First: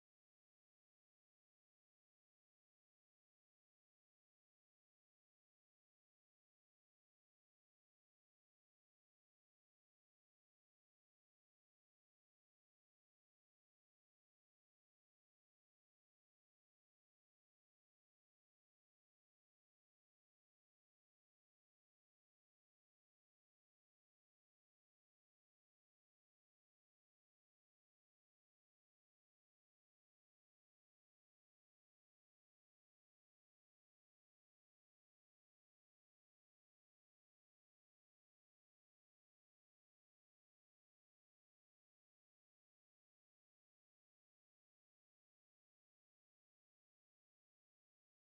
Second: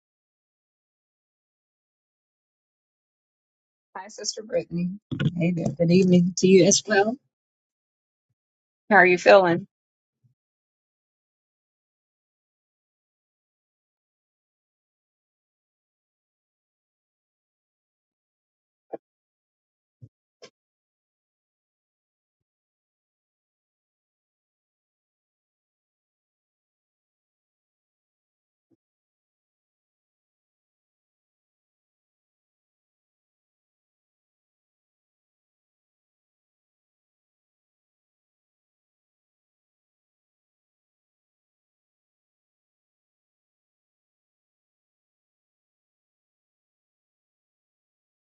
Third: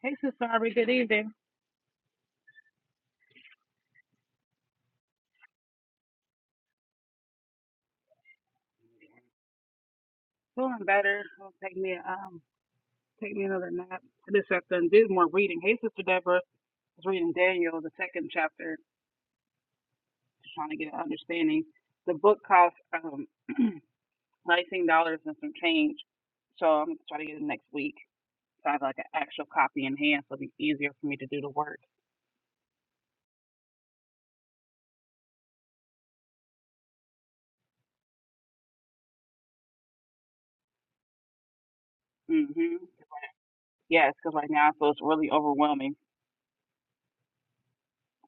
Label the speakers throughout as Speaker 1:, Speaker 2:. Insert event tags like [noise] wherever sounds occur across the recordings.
Speaker 1: Hey, Sister Sasari. Good evening.
Speaker 2: Hi, Sister Brittany. Hey there. Good evening to you as well. How are you feeling?
Speaker 1: Feeling better. It'll take me um take me another nap. I just have to do more reading. Hey, Sister Deborah. I was reading Daniel, the second chapter, just trying to get an understanding. The book costs um [clears throat] nineteen dollars and some change, so I'm gonna try to get it next week. So I have like an actual copy in hand, so it'll be easier for me to do the work. Mhm. Yes, because right now I feel it's really overwhelming.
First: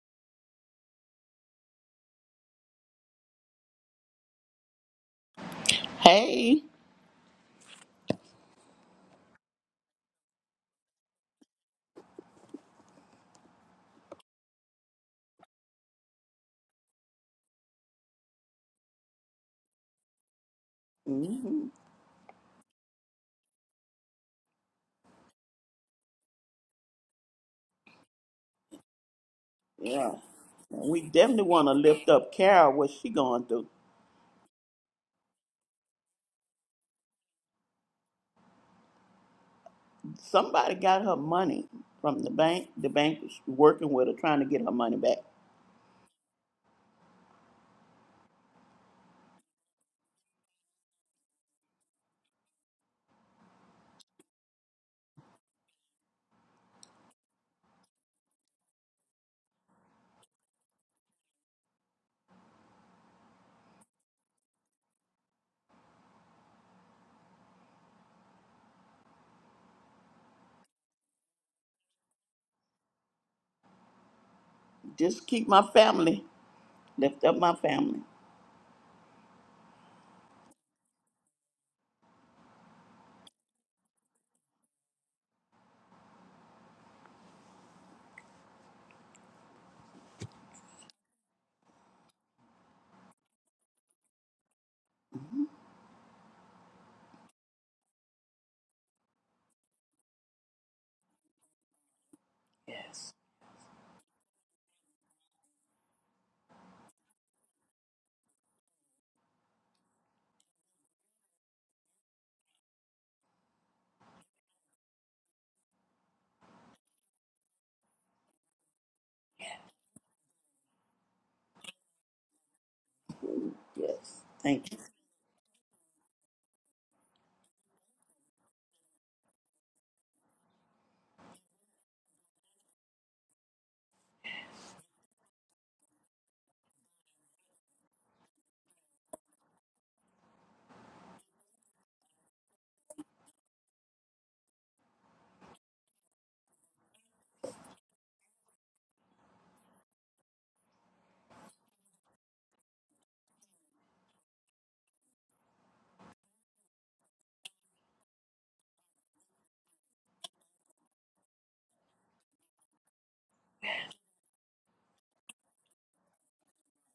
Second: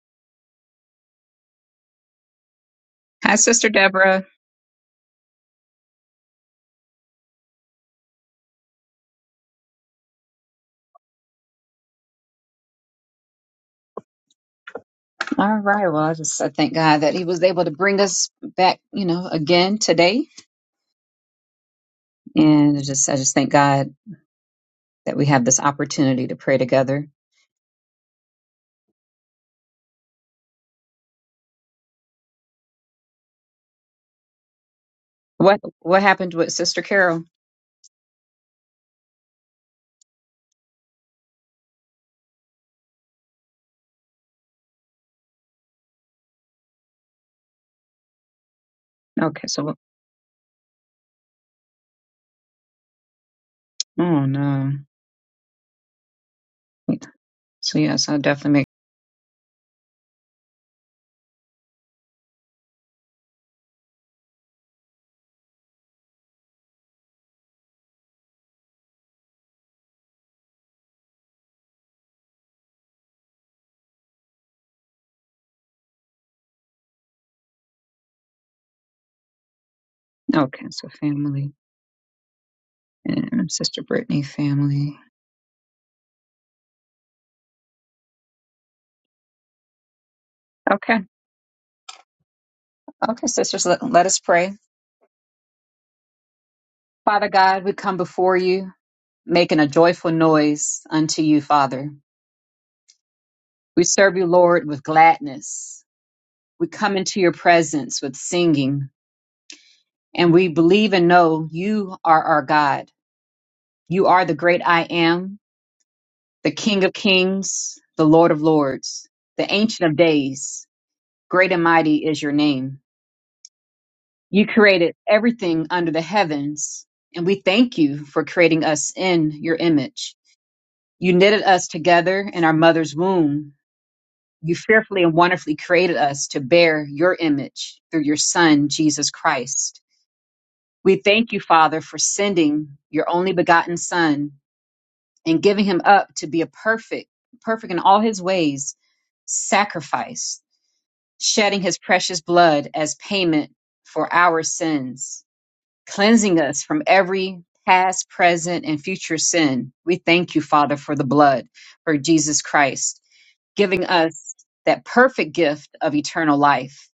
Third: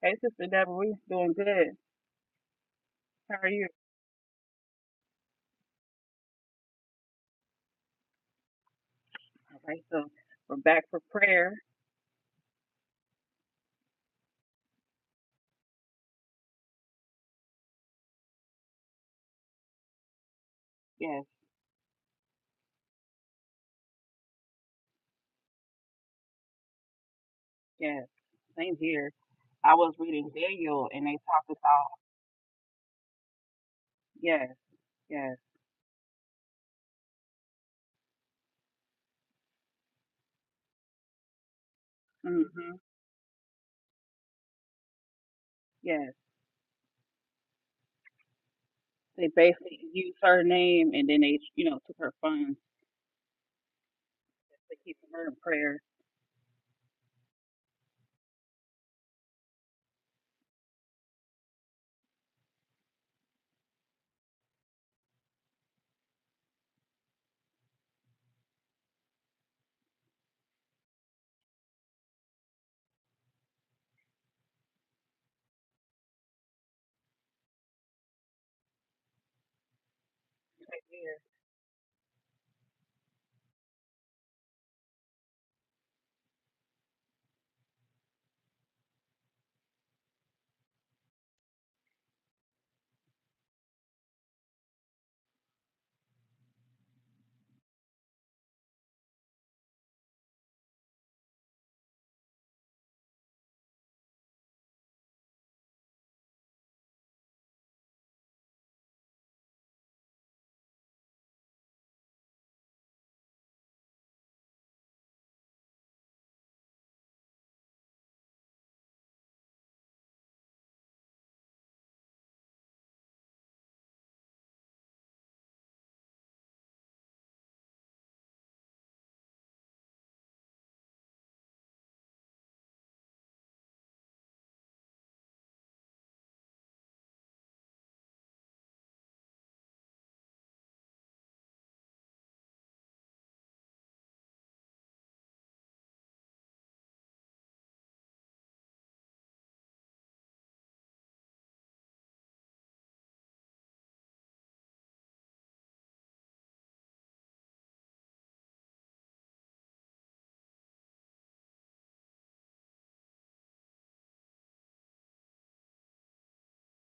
Speaker 1: Hey, Sister Deborah, we doing good.
Speaker 2: Hi,
Speaker 1: How are you?
Speaker 2: Sister Deborah.
Speaker 3: Hey.
Speaker 1: All right, so we're back for prayer.
Speaker 2: All right. Well, I just I thank God that He was able to bring us back, you know, again today,
Speaker 1: Yes.
Speaker 3: hmm
Speaker 2: and I just I just thank God that we have this opportunity to pray together.
Speaker 1: Yes, same here. I was
Speaker 3: Yeah.
Speaker 1: reading Daniel
Speaker 3: We
Speaker 1: and they
Speaker 3: definitely
Speaker 1: talked
Speaker 3: want to
Speaker 1: about,
Speaker 3: lift up Carol. What she going through?
Speaker 1: yes, yes,
Speaker 2: What What happened with Sister Carol?
Speaker 3: Somebody got her money from the
Speaker 1: hmm
Speaker 3: bank. The bank was working with her, trying to get her money back.
Speaker 1: yes. They
Speaker 2: Okay, so
Speaker 1: basically used her name and then they, you know, took her funds
Speaker 2: oh no.
Speaker 1: to keep her in prayer.
Speaker 2: So yes, I'll definitely make
Speaker 3: Just keep my family. Lift up my family.
Speaker 2: okay.
Speaker 1: Right
Speaker 2: So
Speaker 1: there.
Speaker 2: family and Sister Brittany family. Okay, okay, sisters. Let, let us pray.
Speaker 3: hmm
Speaker 2: Father God, we come before you. making a joyful noise unto you, Father.
Speaker 3: Yes.
Speaker 2: We serve you, Lord, with gladness. We come into your presence with singing, and we believe and know you are our God. You are the great I am, the King of kings, the Lord of lords, the Ancient of days. Great and mighty is your name.
Speaker 3: Yes.
Speaker 2: You
Speaker 3: Thank you.
Speaker 2: created everything under the heavens, and we thank you for creating us in your image. You knitted us together in our mother's womb You fearfully and wonderfully created us to bear your image through your Son, Jesus Christ. We thank you, Father, for sending your only begotten Son and giving him up to be a perfect, perfect in all his ways, sacrifice, shedding his precious blood as payment for our sins, cleansing us from every past, present, and future sin. We thank you, Father, for the blood, for Jesus Christ giving us that perfect gift of eternal life.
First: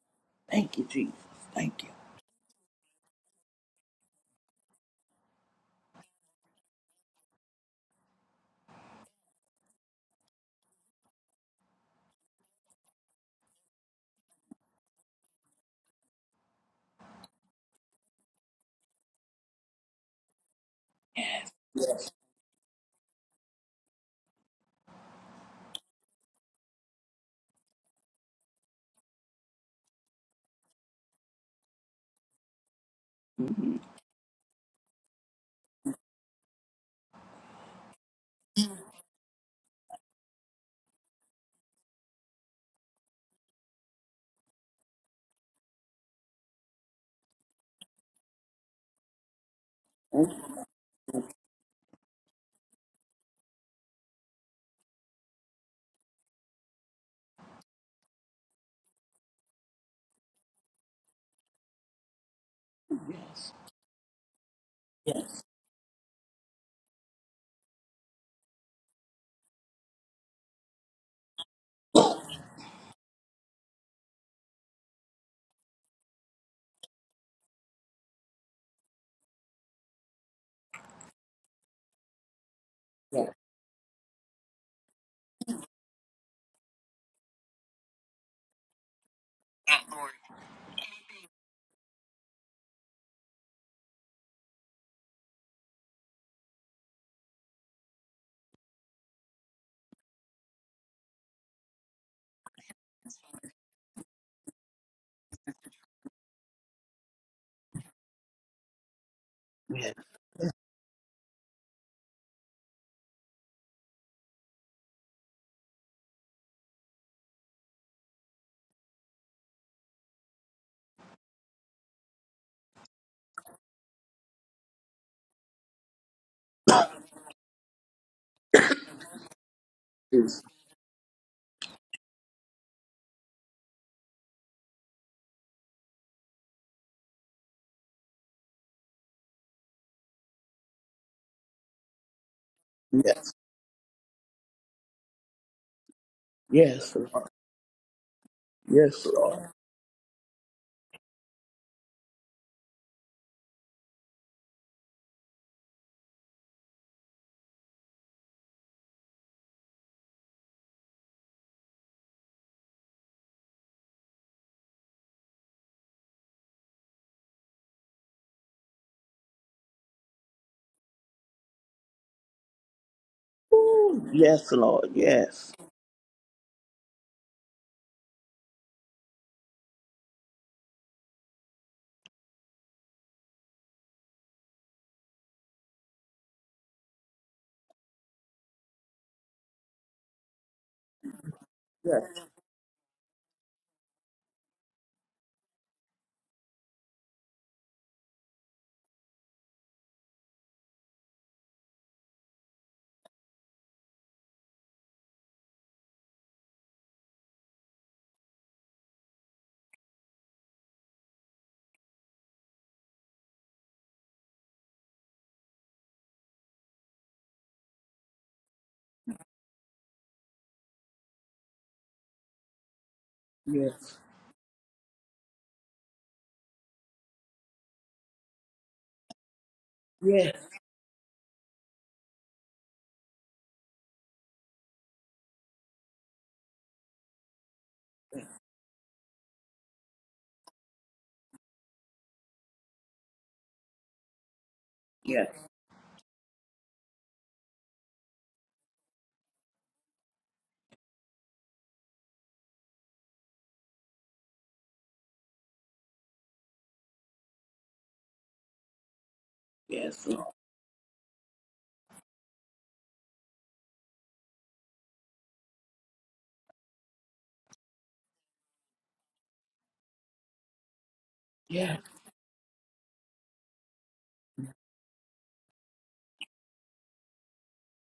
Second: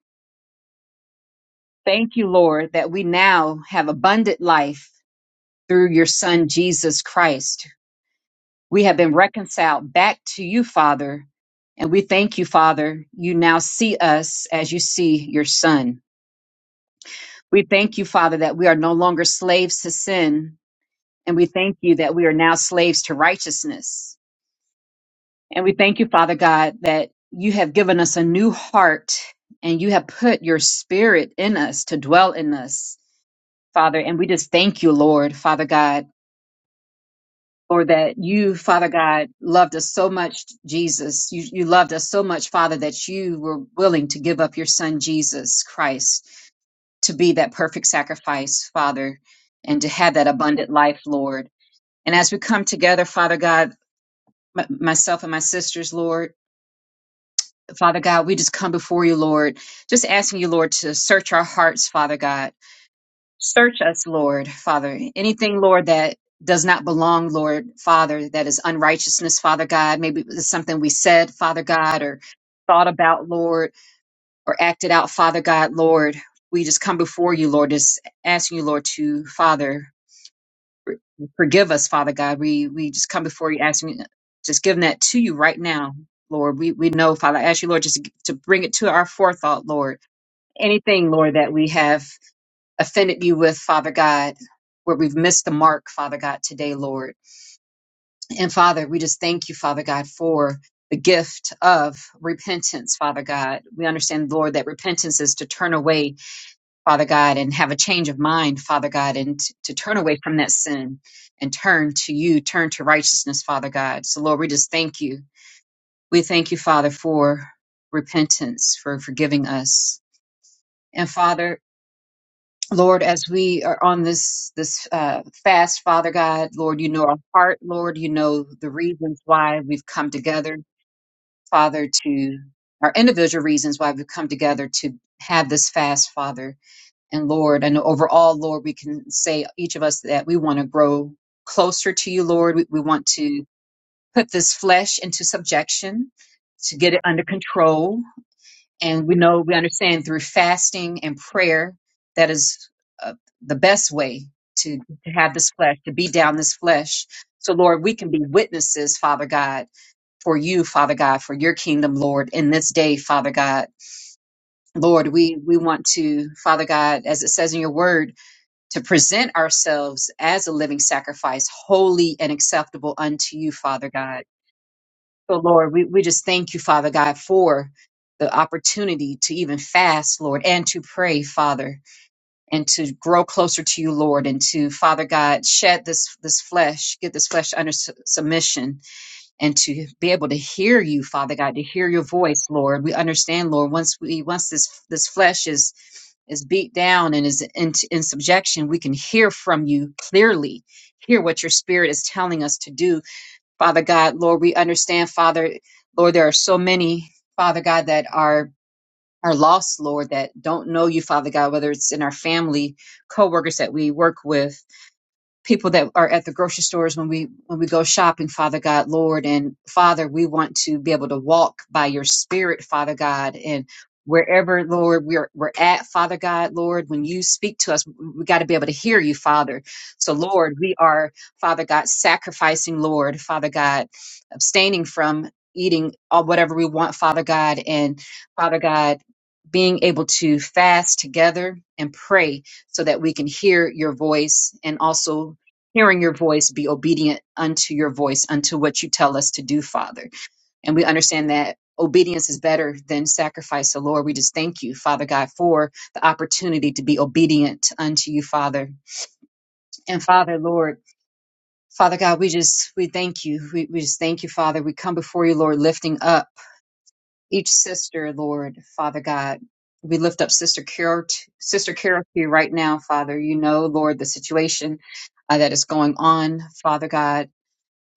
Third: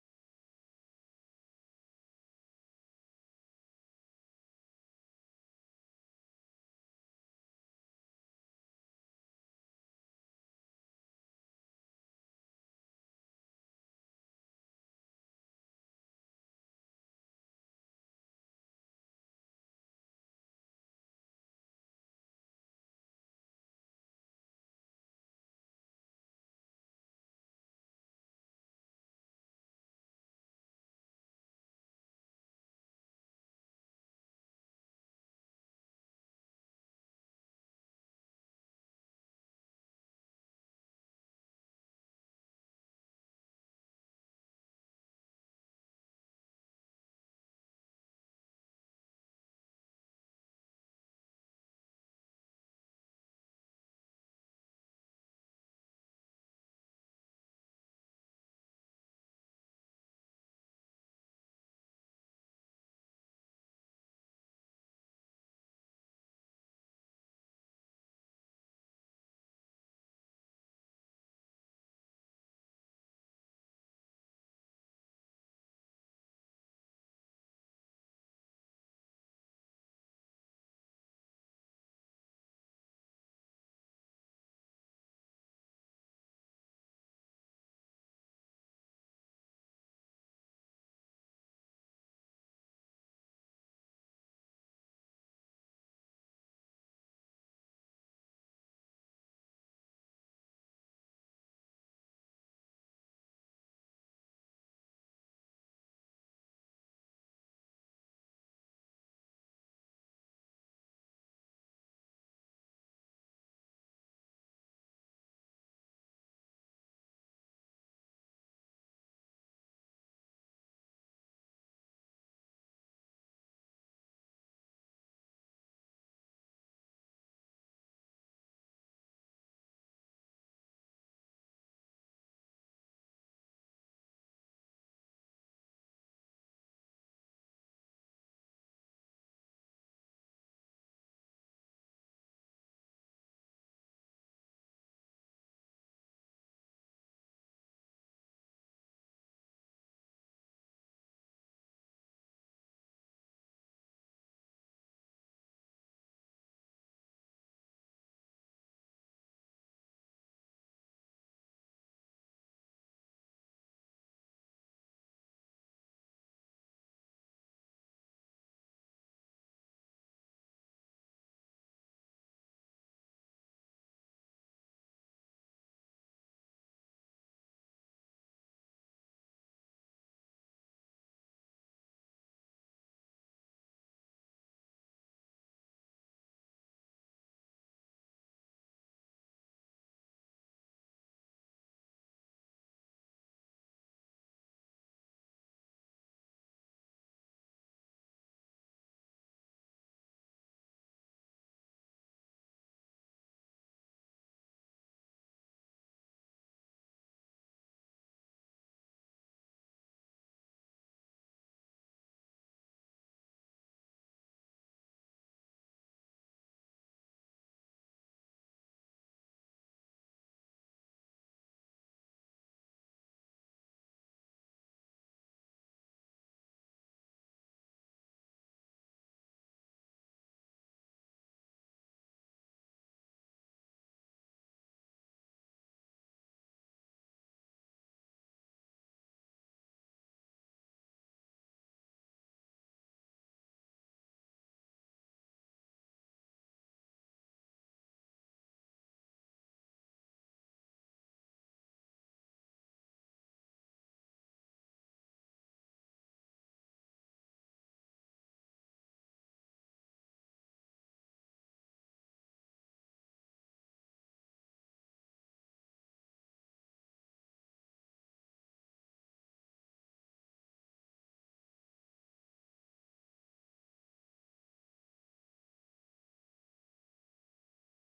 Speaker 3: Thank you, Jesus. Thank you.
Speaker 2: Thank you, Lord, that we now have abundant life through your Son, Jesus Christ. We have been reconciled back to you, Father. And we thank you, Father. You now see us as you see your Son. We thank you, Father, that we are no longer slaves to sin. And we thank you
Speaker 3: Yes.
Speaker 2: that we are now slaves to righteousness. And we thank you, Father God, that you have given us a new heart and you have put your spirit in us to dwell in us,
Speaker 3: hmm
Speaker 2: Father. And we just thank you, Lord, Father God, for that you, Father God, loved us so much, Jesus. You, you loved us so much, Father, that you were willing to give up your son, Jesus Christ, to be that perfect sacrifice, Father, and to have that
Speaker 3: Thank you.
Speaker 2: abundant life, Lord. And as we come together, Father God, m- myself and my sisters, Lord, Father God, we just come before you, Lord, just asking you, Lord, to search our hearts, Father God.
Speaker 3: Yes.
Speaker 2: Search us, Lord, Father.
Speaker 3: Yes.
Speaker 2: Anything, Lord, that does not belong, Lord, Father, that is unrighteousness, Father God. Maybe it's something we said, Father God, or thought about, Lord, or acted out, Father God, Lord. We just come before you, Lord, just asking you, Lord, to, Father, Forgive us, Father God. We we just come before you asking, just giving that to you right now, Lord. We we know, Father. I ask you, Lord, just to, to bring it to our forethought, Lord. Anything, Lord, that we have offended you with, Father God, where we've missed the mark, Father God, today, Lord. And Father, we just thank you, Father God, for the gift of repentance, Father God. We understand, Lord, that repentance is to turn away Father God, and have a change of mind, Father God, and t- to
Speaker 3: Yes.
Speaker 2: turn away from that sin and turn to you, turn to righteousness, Father God. So, Lord, we just thank you. We thank you, Father, for repentance, for forgiving us. And Father, Lord, as we are on this this uh, fast, Father God, Lord, you know our heart, Lord, you know the reasons why we've come
Speaker 3: Yes.
Speaker 2: together, Father, to our individual reasons why we've come together to have this fast, Father And Lord, and overall, Lord, we can say each of us that we want to grow closer to you, Lord. We, we want
Speaker 3: Yes.
Speaker 2: to put this flesh into subjection to
Speaker 3: Yes.
Speaker 2: get
Speaker 3: Yes,
Speaker 2: it under
Speaker 3: Lord.
Speaker 2: control.
Speaker 3: Yes,
Speaker 2: And we know,
Speaker 3: Lord.
Speaker 2: we understand through fasting and prayer that is uh, the best way to, to have this flesh, to be down this flesh. So, Lord, we can be witnesses, Father God, for you, Father God, for your kingdom, Lord, in this day, Father God. Lord, we, we want to, Father God, as it says in your word, to present ourselves as a living sacrifice, holy and acceptable unto you, Father
Speaker 3: Ooh,
Speaker 2: God.
Speaker 3: yes, Lord.
Speaker 2: So,
Speaker 3: Yes.
Speaker 2: Lord, we, we just thank you, Father God, for the opportunity to even fast, Lord, and to pray, Father, and to grow closer to you, Lord, and to, Father God, shed this, this flesh, get this flesh under su- submission, and to be able to hear you, Father God, to hear
Speaker 3: Yes.
Speaker 2: your voice, Lord. We understand, Lord, once we, once this, this flesh is is beat down and is in, in subjection, we can hear from you clearly, hear what your spirit is telling us to do. Father God, Lord, we understand, Father, Lord, there are so many, Father God, that are are lost, Lord, that don't know you, Father God, whether it's in our family, co-workers that we work with, people that are at the grocery stores when we when we go shopping father god lord and father we want to be able to walk by your spirit father god and
Speaker 3: Yes.
Speaker 2: wherever lord we're we're at father god lord when you speak to us we got to be able to hear you father so
Speaker 3: Yes.
Speaker 2: lord we are father god sacrificing lord father god abstaining from eating all whatever we want father god and father god being able to fast together and pray so that we can hear your voice and
Speaker 3: Yes.
Speaker 2: also hearing your voice, be obedient unto your voice, unto what you tell us to do, Father. And we understand that obedience is better than sacrifice. So, Lord, we just thank you, Father God, for the opportunity to be obedient unto you, Father. And
Speaker 3: Yes, Lord.
Speaker 2: Father, Lord, Father God, we just we thank you. We, we just thank you, Father. We come before you, Lord, lifting up each sister, Lord, Father God. We lift up Sister Carol, t- Sister
Speaker 3: Yes.
Speaker 2: Carol to you right now, Father. You know, Lord, the situation uh, that is going on, Father God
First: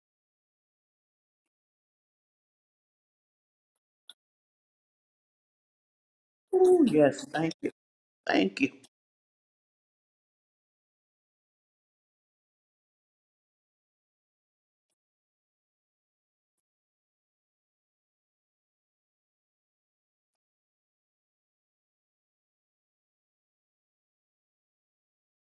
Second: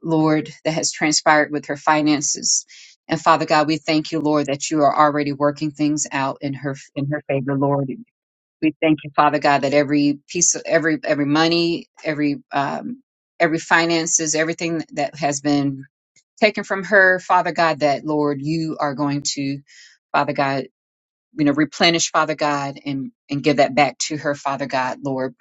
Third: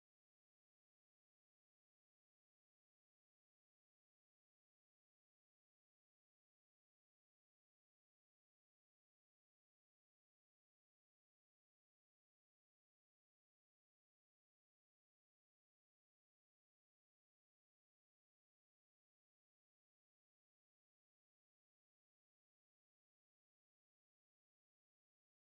Speaker 2: Lord, that has transpired with her finances. And Father God, we thank you, Lord, that you are already working things out in her
Speaker 3: Oh,
Speaker 2: in her
Speaker 3: yes. Thank
Speaker 2: favor,
Speaker 3: you.
Speaker 2: Lord.
Speaker 3: Thank you.
Speaker 2: We thank you, Father God, that every piece of every every money, every um, every finances, everything that has been taken from her, Father God, that Lord, you are going to, Father God, you know, replenish, Father God, and and give that back to her, Father God, Lord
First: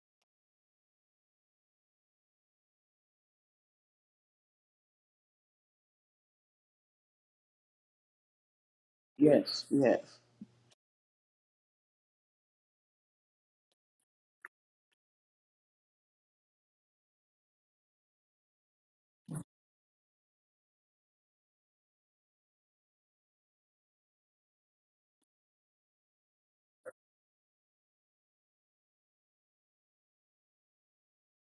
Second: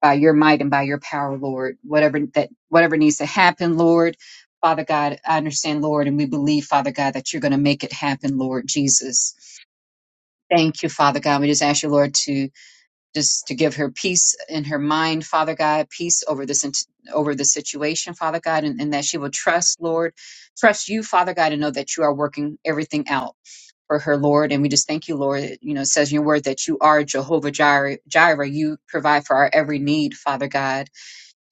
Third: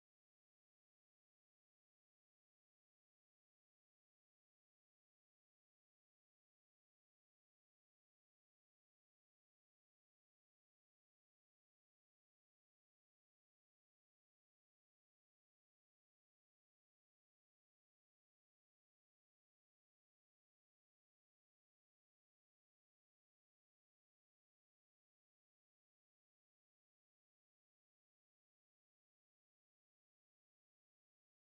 Speaker 2: by your might and by your power, Lord. Whatever that whatever needs to happen, Lord. Father God, I understand, Lord, and we believe, Father God, that you're going to make it happen, Lord Jesus.
Speaker 3: Yes, yes,
Speaker 2: Thank you, Father God. We just ask you, Lord, to just to give her peace in her mind, Father God, peace over this int- over the situation, Father God, and, and that she will trust, Lord, trust you, Father God, and know that you are working everything out for her, Lord. And we just thank you, Lord. that, You know, it says in your word that you are Jehovah Jireh, Jireh. You provide for our every need, Father God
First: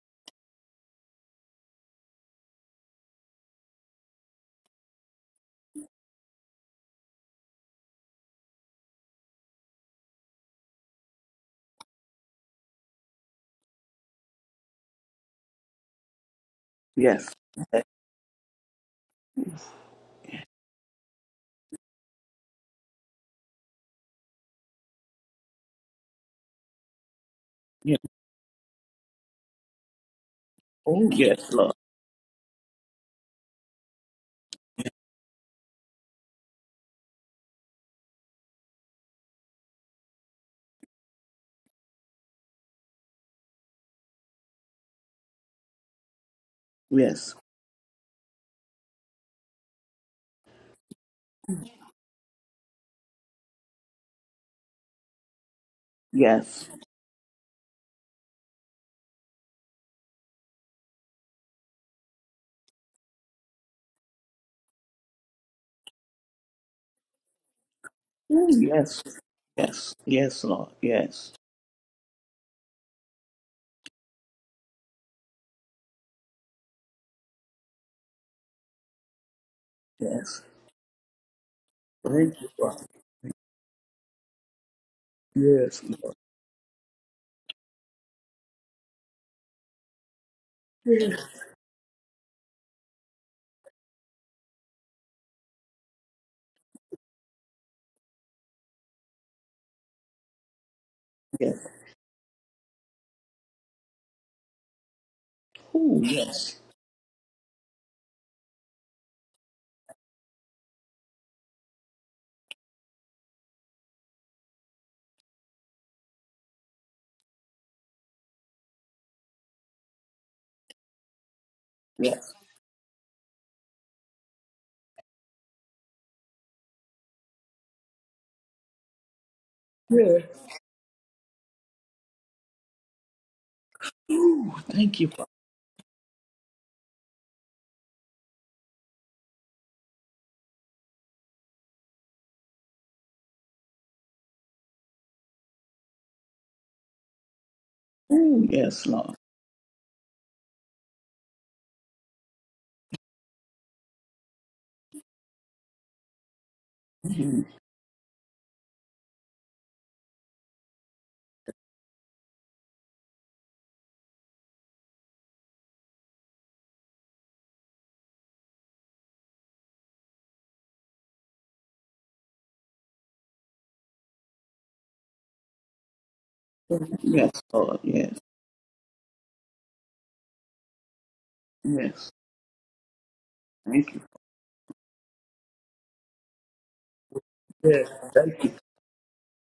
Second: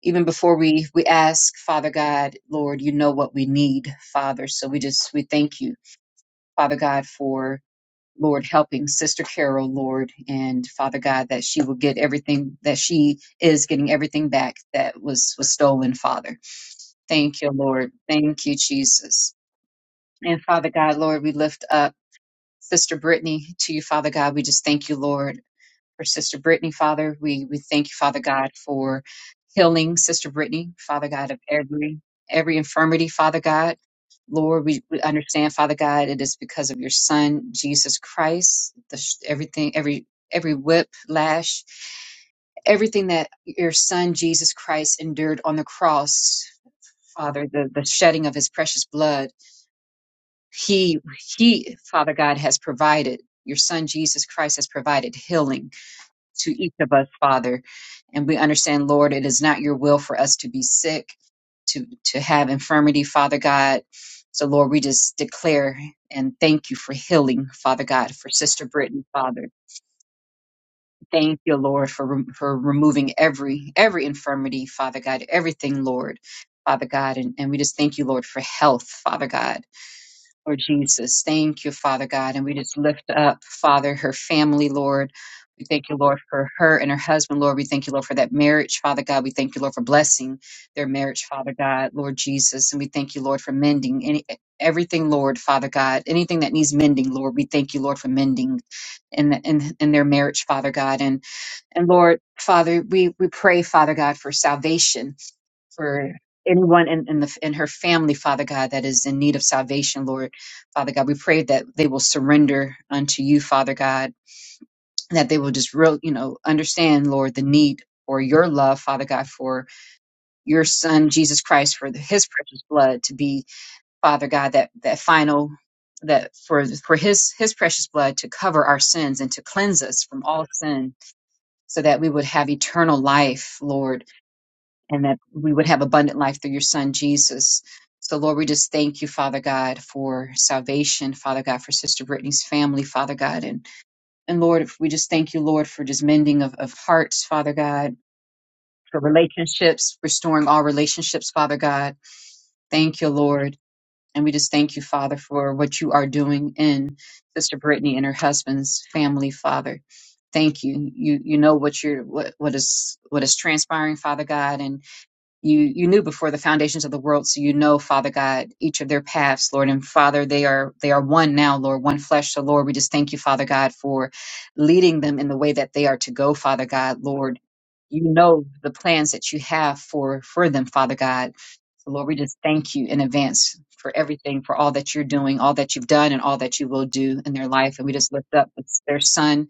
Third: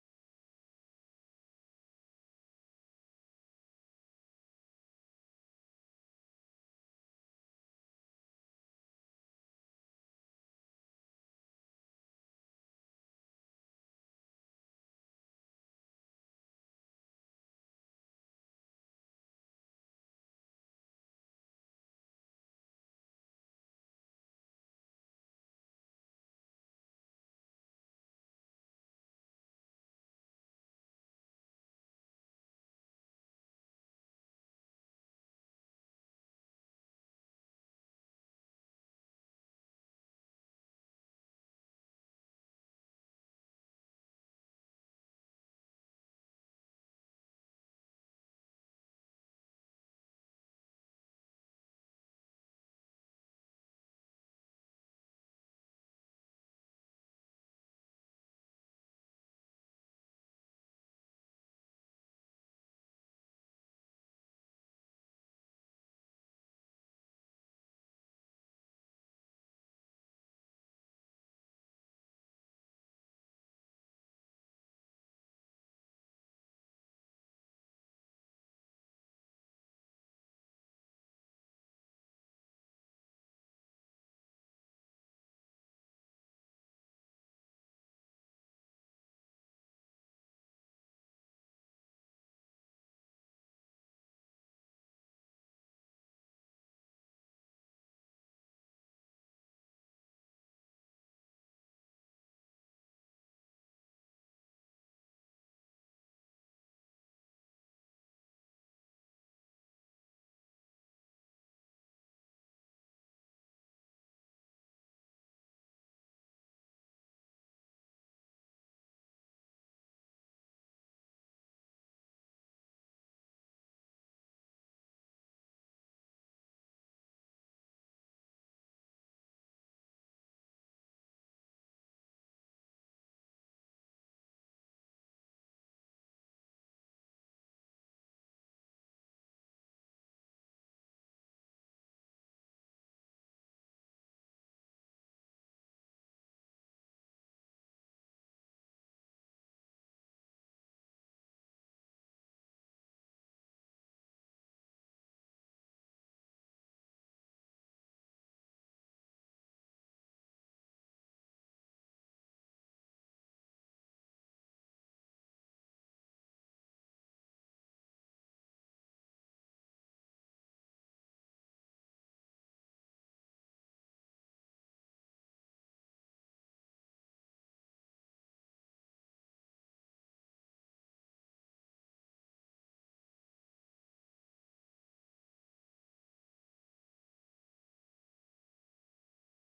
Speaker 2: even before we we ask father god lord you know what we need father so we just we thank you father god for lord helping sister carol lord and father god that she will get everything that she is getting everything back that was was stolen father
Speaker 3: yes.
Speaker 2: thank you
Speaker 3: yes.
Speaker 2: lord thank you jesus and father god lord we lift up Sister Brittany, to you, Father God, we just thank you, Lord for Sister Brittany, Father. We we thank you,
Speaker 3: Yes.
Speaker 2: Father God, for healing Sister Brittany,
Speaker 3: Oh,
Speaker 2: Father God, of
Speaker 3: yes, Lord.
Speaker 2: every every infirmity, Father God. Lord, we, we understand, Father God, it is because of your Son Jesus Christ. The sh- everything, every every whip lash, everything that your Son Jesus Christ endured on the cross,
Speaker 3: Yes,
Speaker 2: Father, the the shedding of His precious blood. He he, Father God, has provided. Your Son Jesus Christ has provided healing to
Speaker 3: yes.
Speaker 2: each of us, Father. And we understand, Lord, it is not your will for us to be sick, to, to have infirmity, Father God. So, Lord, we just declare and thank you for healing, Father God, for
Speaker 3: Oh,
Speaker 2: Sister
Speaker 3: yes,
Speaker 2: Brittany, Father.
Speaker 3: yes, yes, Lord. Yes,
Speaker 2: Thank you, Lord, for, rem- for removing every, every infirmity, Father God, everything, Lord, Father God. And, and we just thank you, Lord, for health, Father God.
Speaker 3: yes.
Speaker 2: Lord Jesus, thank you, Father God.
Speaker 3: Thank
Speaker 2: And
Speaker 3: you,
Speaker 2: we
Speaker 3: Lord.
Speaker 2: just lift up, Father, her family, Lord. We
Speaker 3: Yes,
Speaker 2: thank you,
Speaker 3: Lord.
Speaker 2: Lord, for her and her husband, Lord. We thank you, Lord, for that marriage, Father God. We thank you, Lord, for blessing their
Speaker 3: Yes,
Speaker 2: marriage, Father God, Lord Jesus. And we thank you, Lord, for mending any, everything, Lord, Father God. Anything that needs mending, Lord, we thank you, Lord, for mending in, in, in their marriage, Father God. And,
Speaker 3: yes.
Speaker 2: and Lord, Father, we, we pray, Father God, for salvation
Speaker 3: Oh,
Speaker 2: for
Speaker 3: yes,
Speaker 2: anyone in, in the in her family, Father God, that is in need of salvation, Lord, Father God. We pray that they will surrender unto you, Father God, that they will just real, you know, understand, Lord, the need for your love, Father God, for your son Jesus Christ, for the, his
Speaker 3: yes,
Speaker 2: precious blood to be, Father God, that that final that for for his his precious blood to cover our sins and to cleanse us from
Speaker 3: yes.
Speaker 2: all sin so that we would have eternal life lord
Speaker 3: Oh, thank
Speaker 2: and
Speaker 3: you,
Speaker 2: that
Speaker 3: Father.
Speaker 2: we would have abundant life through your son Jesus. So Lord, we just thank you, Father God, for salvation, Father God, for Sister Brittany's family, Father God. And and Lord, we just thank you, Lord, for just mending of, of hearts, Father God,
Speaker 3: Oh, yes,
Speaker 2: for
Speaker 3: Lord.
Speaker 2: relationships, restoring all relationships, Father God. Thank you, Lord. And we just thank you, Father, for what you are doing in
Speaker 3: Mhm.
Speaker 2: Sister Brittany and her husband's family, Father. Thank you. You you know what you're what, what is what is transpiring, Father God, and you you knew before the foundations of the world so you know father god each of their paths lord and father they are they are one now lord one flesh so lord we just thank you father god for leading them in the way that they are to go father god
Speaker 3: Yes,
Speaker 2: lord
Speaker 3: Lord.
Speaker 2: you
Speaker 3: Yes,
Speaker 2: know the plans that you have for for them father god so lord
Speaker 3: yes.
Speaker 2: we just thank you in advance for
Speaker 3: Thank you.
Speaker 2: everything for all that you're doing all that you've done and all that you will do in their life and
Speaker 3: Yes,
Speaker 2: we just lift
Speaker 3: thank
Speaker 2: up
Speaker 3: you.
Speaker 2: their son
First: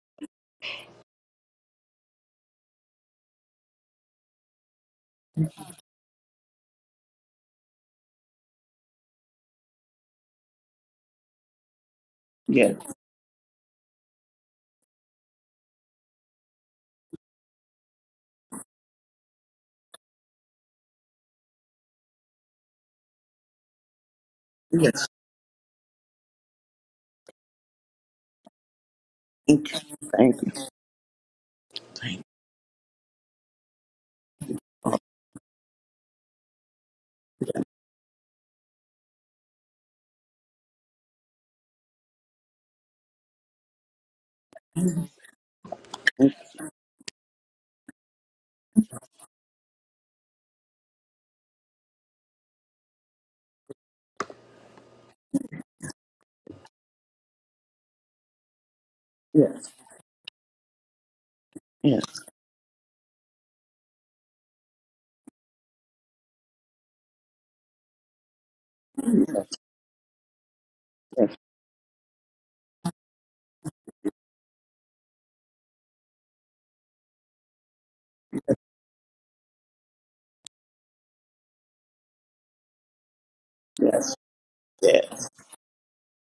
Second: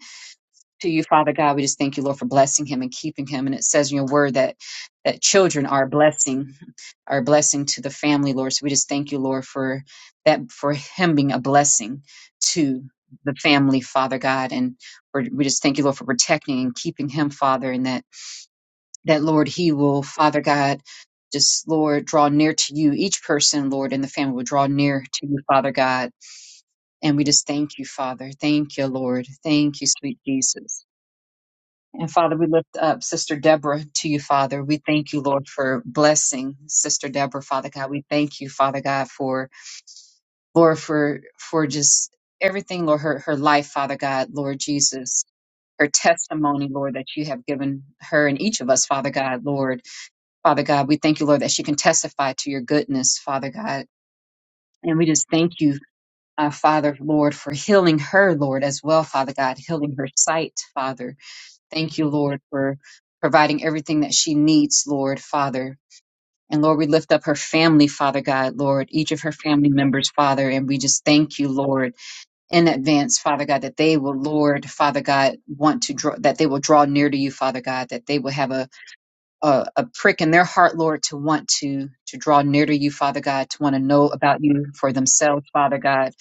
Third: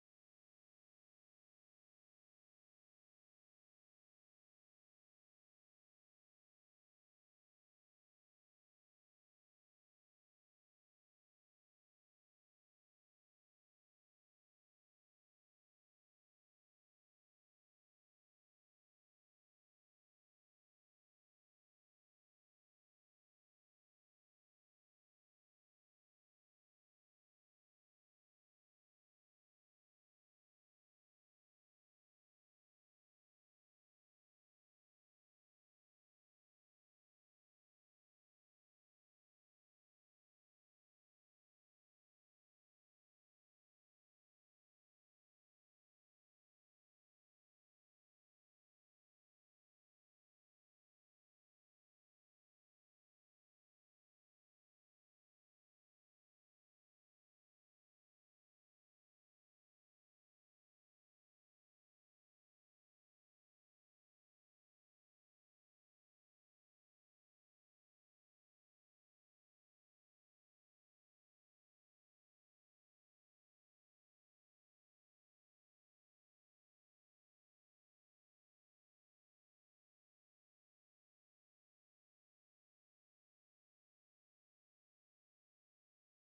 Speaker 2: to you, Father God. We just thank you, Lord, for blessing him and keeping him. And it says in your word that that children are a blessing, are a blessing to the family, Lord. So we just thank you, Lord, for that for him being a blessing
Speaker 3: Yes,
Speaker 2: to the family, Father God. And we we just thank you, Lord, for protecting and keeping him, Father, and that that Lord, he will, Father God. Just Lord, draw near to you. Each person, Lord, in the family will draw near
Speaker 3: yes.
Speaker 2: to you, Father God. And we just thank you, Father. Thank you, Lord.
Speaker 3: Thank
Speaker 2: Thank you,
Speaker 3: you.
Speaker 2: sweet
Speaker 3: Thank you.
Speaker 2: Jesus. And
Speaker 3: Thank
Speaker 2: Father, we lift up Sister Deborah to you, Father. We thank you, Lord, for blessing Sister Deborah, Father God. We thank you, Father God, for Lord, for for just everything, Lord, her, her life, Father God, Lord Jesus, her
Speaker 3: you.
Speaker 2: testimony, Lord, that you have given her and each of us, Father God, Lord. Father God, we thank you, Lord, that she can testify to your goodness, Father God. And we just thank you, uh, Father, Lord, for healing her, Lord, as well, Father God,
Speaker 3: Yes,
Speaker 2: healing her sight, Father Thank
Speaker 3: yes.
Speaker 2: you, Lord, for providing everything that she needs, Lord, Father. And Lord, we lift up her family, Father God, Lord,
Speaker 3: Yes,
Speaker 2: each of her
Speaker 3: yes,
Speaker 2: family members, Father, and we just thank you, Lord, in advance, Father God, that they will, Lord, Father God, want to draw, that they will draw near to you, Father God, that they will have a, a, a prick in their heart, Lord, to want to, to draw near to you, Father God, to want to know
Speaker 3: yes,
Speaker 2: about you for
Speaker 3: yes,
Speaker 2: themselves, Father God,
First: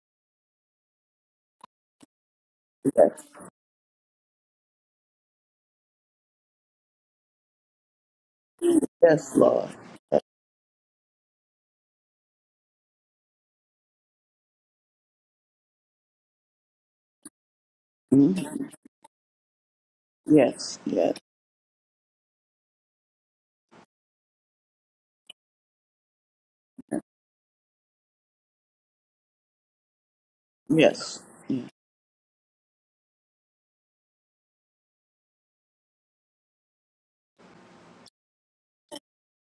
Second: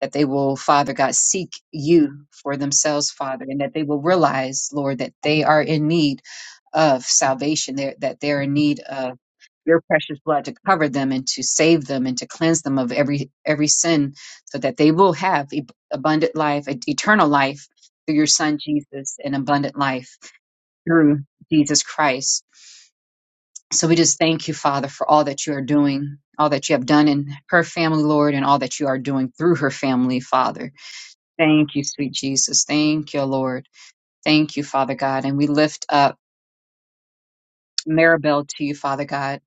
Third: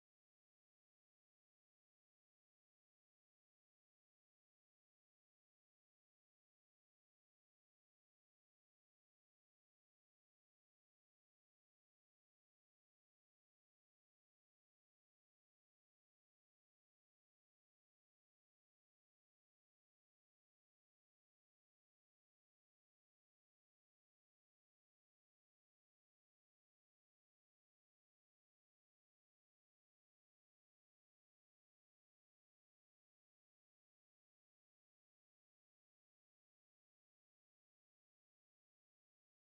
Speaker 2: that they will, Father God, seek you for themselves,
Speaker 3: yes,
Speaker 2: Father, and that they will realize, Lord, that they are in need of salvation, they're, that they're in need of
Speaker 3: yes, Lord.
Speaker 2: your precious blood to cover them and to save them and to cleanse them of every every sin so that they will have ab- abundant life e- eternal life through your
Speaker 3: Mhm.
Speaker 2: son jesus and abundant life
Speaker 3: Yes, yes,
Speaker 2: through jesus christ so we just thank you father for all that you are doing all that you have done in her family lord and all that you are doing through her family father
Speaker 3: yes, yes,
Speaker 2: thank you sweet jesus thank you lord thank you father god and we lift up maribel to you father god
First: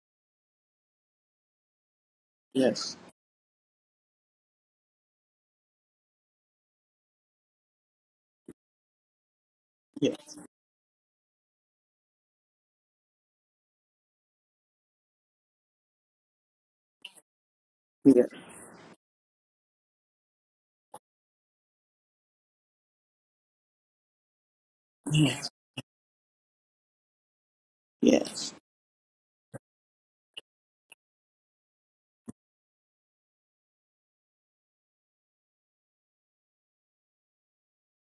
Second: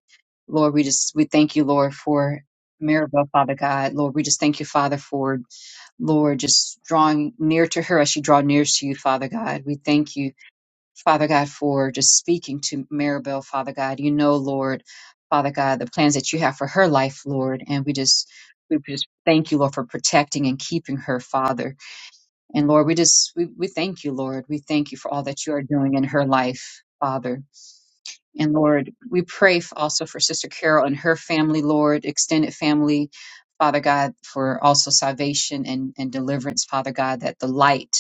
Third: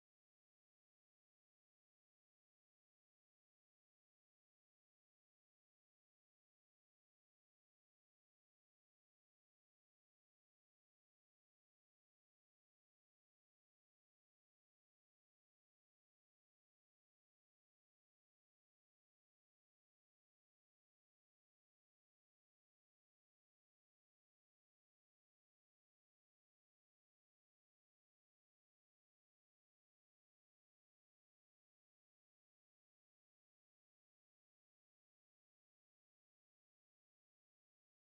Speaker 2: Lord, we just we thank you, Lord, for
Speaker 3: yes,
Speaker 2: Maribel, Father God. Lord, we just thank you, Father, for Lord, just drawing near to her as she draw near to you, Father God. We
Speaker 3: yes,
Speaker 2: thank you, Father God, for just speaking to Maribel, Father God. You know, Lord, Father God, the plans that you have for her life, Lord, and we just we just thank you, Lord, for protecting and keeping her, Father. And Lord, we just we, we thank you, Lord. We thank you for all that
Speaker 3: yes,
Speaker 2: you are doing in her life, Father.
Speaker 3: yes,
Speaker 2: And
Speaker 3: yes,
Speaker 2: Lord, we pray f- also for Sister Carol and her family, Lord, extended family, Father God, for also salvation and, and deliverance, Father God, that the light,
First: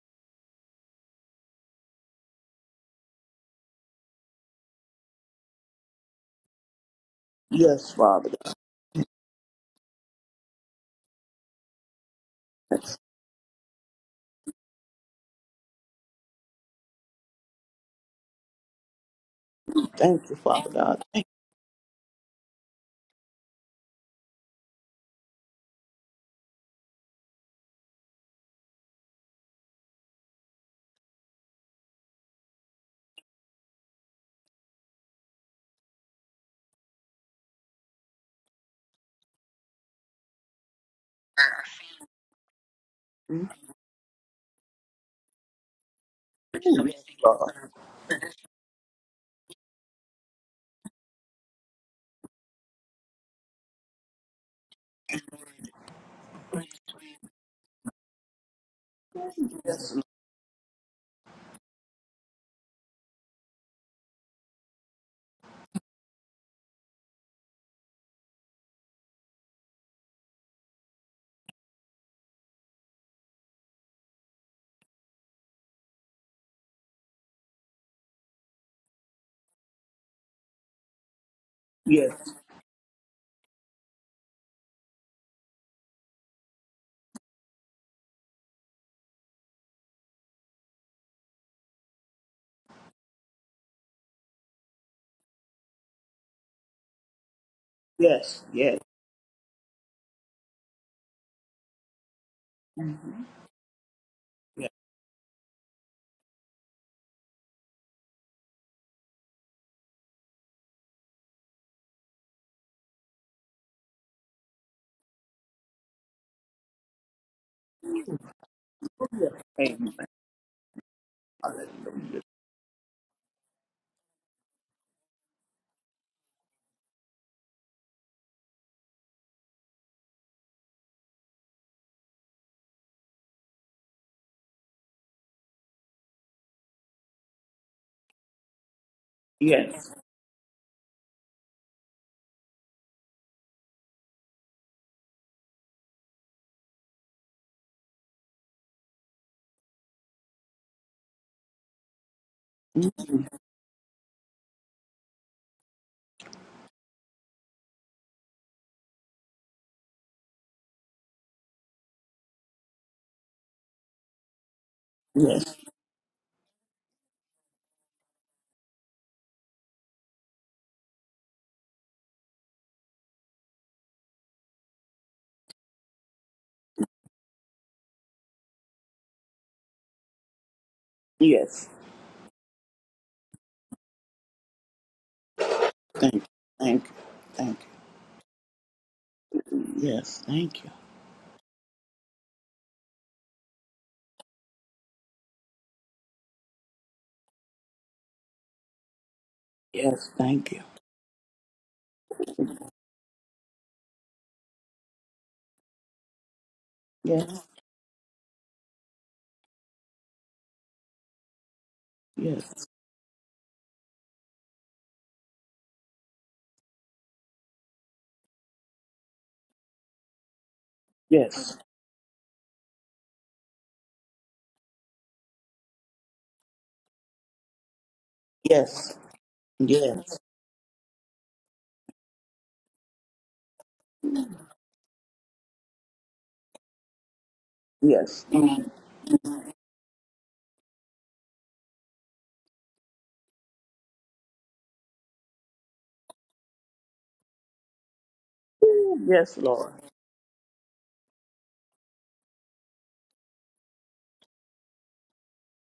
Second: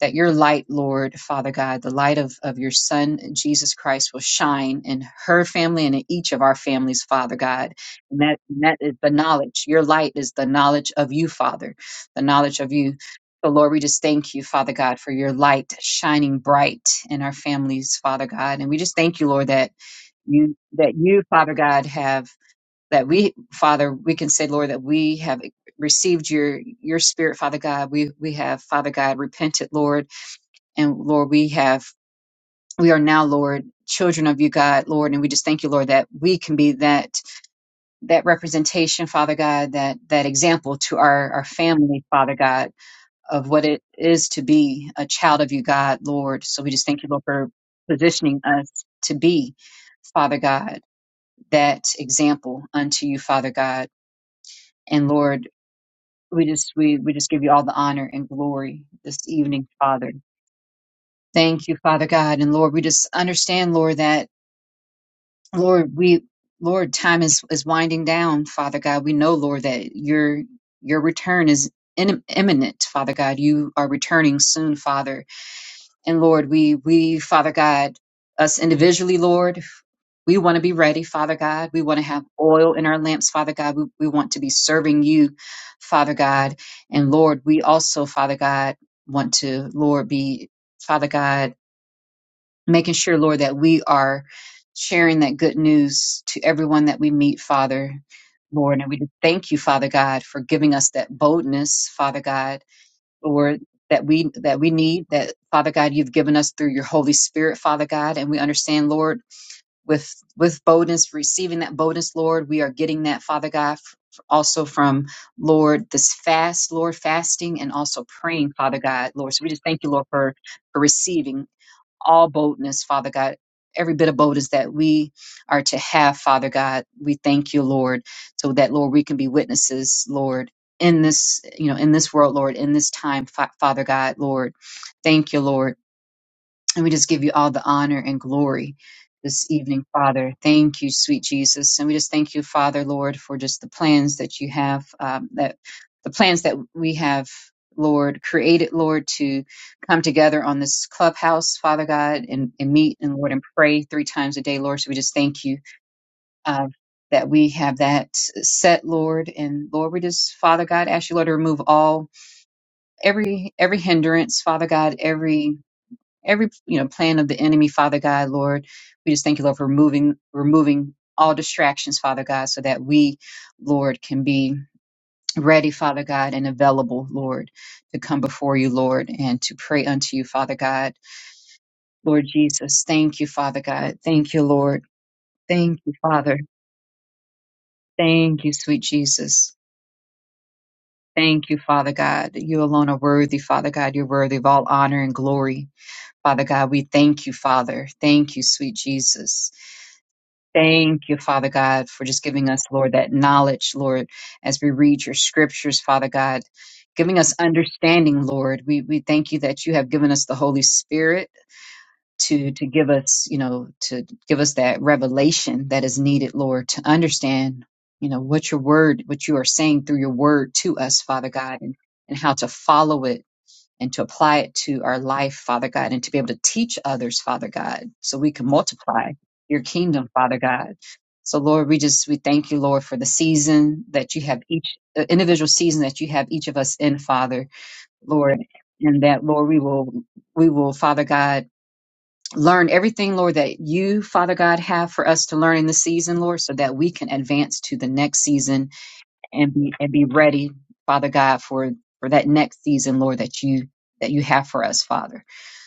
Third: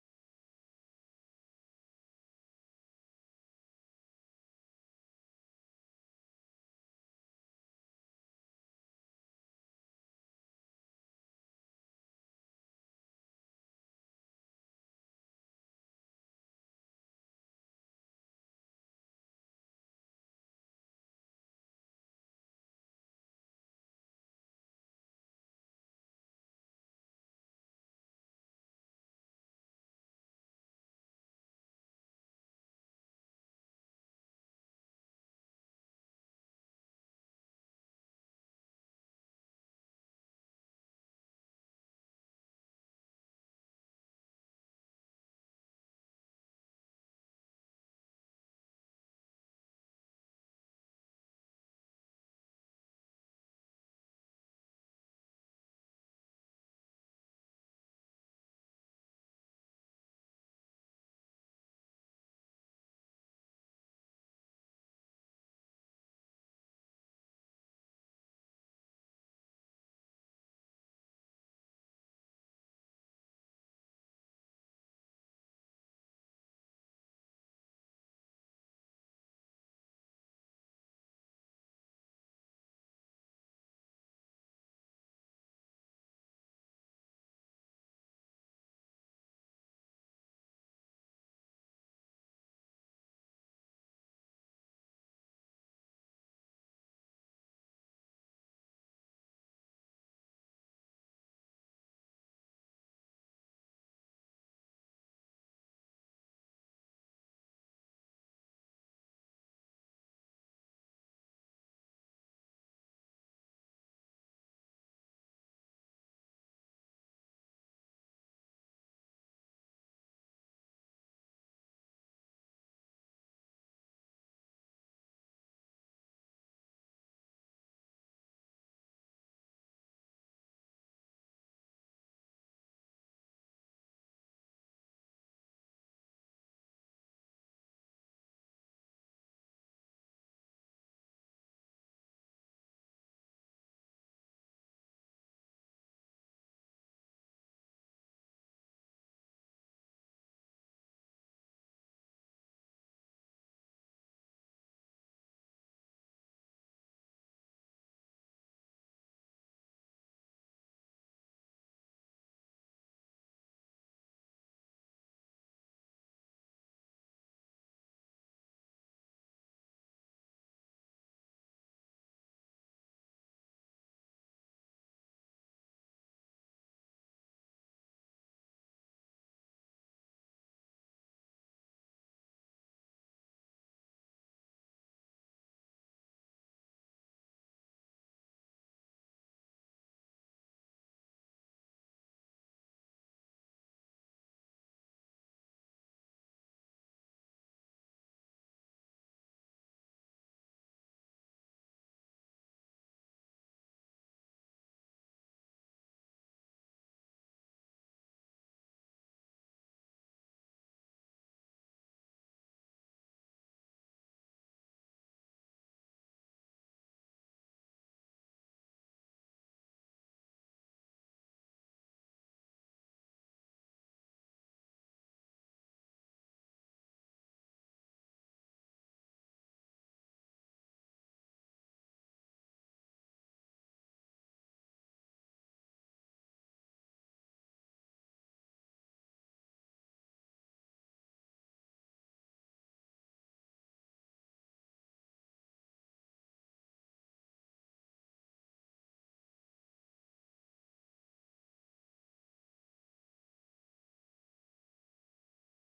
Speaker 2: that your light, Lord, Father God, the light of, of your Son, Jesus Christ, will shine in her family and in each of our families, Father God.
Speaker 3: yes,
Speaker 2: And
Speaker 3: Father
Speaker 2: that,
Speaker 3: God.
Speaker 2: and that is the knowledge. Your light is the knowledge of you, Father, the knowledge of you.
Speaker 3: Yes.
Speaker 2: So, Lord, we just thank you, Father God, for your light shining bright in our families, Father God. And we just thank you, Lord, that
Speaker 3: Thank you,
Speaker 2: you
Speaker 3: Father
Speaker 2: that
Speaker 3: God.
Speaker 2: you father god have that we father we can say lord that we have received your your spirit father god we we have father god repented lord and lord we have we are now lord children of you god lord and we just thank you lord that we can be that that representation father god that that example to our our family father god of
Speaker 3: Mhm.
Speaker 2: what it is to be a child of you god lord so we just thank you lord for positioning us to be father god that example unto you, Father God. And Lord, we just we, we just give you all the honor and glory this evening,
Speaker 3: Yes, Lord. Yes,
Speaker 2: Father. Thank you, Father God. And Lord, we just understand, Lord, that Lord, we Lord, time is, is winding down, Father God. We know, Lord, that your your return is in, imminent, Father God. You are returning soon, Father. And Lord, we, we, Father God, us individually, Lord, we want to be ready, Father God. We
Speaker 3: yes,
Speaker 2: want to
Speaker 3: yes,
Speaker 2: have oil in our lamps, Father God. We, we want to be serving you, Father God. And Lord, we also, Father God, want to, Lord, be, Father God, making sure, Lord, that we are sharing that good news to everyone that we meet, Father.
Speaker 3: yes,
Speaker 2: Lord, and we just thank you, Father God, for giving us that boldness, Father God, Lord, that we that
Speaker 3: yes.
Speaker 2: we need, that Father God, you've given us through your Holy Spirit, Father God, and we understand, Lord, with with boldness, receiving that boldness, Lord, we are getting that, Father God, f- also from Lord this fast, Lord, fasting and also praying, Father God,
Speaker 3: yes.
Speaker 2: Lord. So we just thank you,
Speaker 3: Amen.
Speaker 2: Lord, for for receiving
Speaker 3: Hallelujah.
Speaker 2: all boldness, Father God. Every bit of boldness that we are to have, Father God, we thank you, Lord, so that, Lord, we can be witnesses, Lord, in this, you know, in this world, Lord, in this time, Fa- Father God, Lord. Thank you, Lord. And we just give you all the honor and glory this evening,
Speaker 3: Yes,
Speaker 2: Father. Thank you, sweet Jesus. And we just thank you, Father, Lord, for just the plans that you have, um, that the plans that we have, Lord, created, Lord, to come together on this clubhouse, Father God, and, and meet and
Speaker 3: Mhm.
Speaker 2: Lord and pray three times a day, Lord. So we just thank you. Uh, that we have that set, Lord, and Lord, we just, Father God, ask you, Lord, to remove all every every hindrance, Father God,
Speaker 3: yes,
Speaker 2: every every you know plan of the enemy father god lord we just thank you lord for removing removing all distractions father god so that we lord can be ready father god and available lord to come before you lord and to pray unto you father god
Speaker 3: yes.
Speaker 2: lord jesus thank you father god thank you lord thank you
Speaker 3: Thank you,
Speaker 2: father
Speaker 3: thank you, thank you.
Speaker 2: thank you sweet jesus
Speaker 3: Yes, thank you.
Speaker 2: Thank you, Father God. You alone are worthy, Father God. You're worthy of all honor and glory. Father God, we thank you, Father. Thank you, sweet Jesus.
Speaker 3: Yes, thank you.
Speaker 2: Thank you, Father God, for just giving us, Lord, that knowledge, Lord, as we read your scriptures, Father God, giving us
Speaker 3: Yes,
Speaker 2: understanding, Lord. We we thank you that you have given us the Holy Spirit to
Speaker 3: yes,
Speaker 2: to give us, you know, to give us that revelation that is needed, Lord, to understand, you know, what your word, what you are saying through your word to us, Father
Speaker 3: yes,
Speaker 2: God, and, and how to follow it and to apply it to our life, Father God, and to be able to teach others, Father God, so we can
Speaker 3: yes,
Speaker 2: multiply your
Speaker 3: yes.
Speaker 2: kingdom, Father God. So Lord, we just, we thank you, Lord, for the season that you have each, the individual season that you have each of us in, Father,
Speaker 3: Yes.
Speaker 2: Lord,
Speaker 3: Amen.
Speaker 2: and that, Lord, we will, we will, Father God, learn everything, Lord, that you, Father God, have for us to learn in the season, Lord, so that we can advance to the next season
Speaker 3: Yes,
Speaker 2: and
Speaker 3: Lord.
Speaker 2: be and be ready, Father God, for for that next season, Lord, that you that you have for us, Father.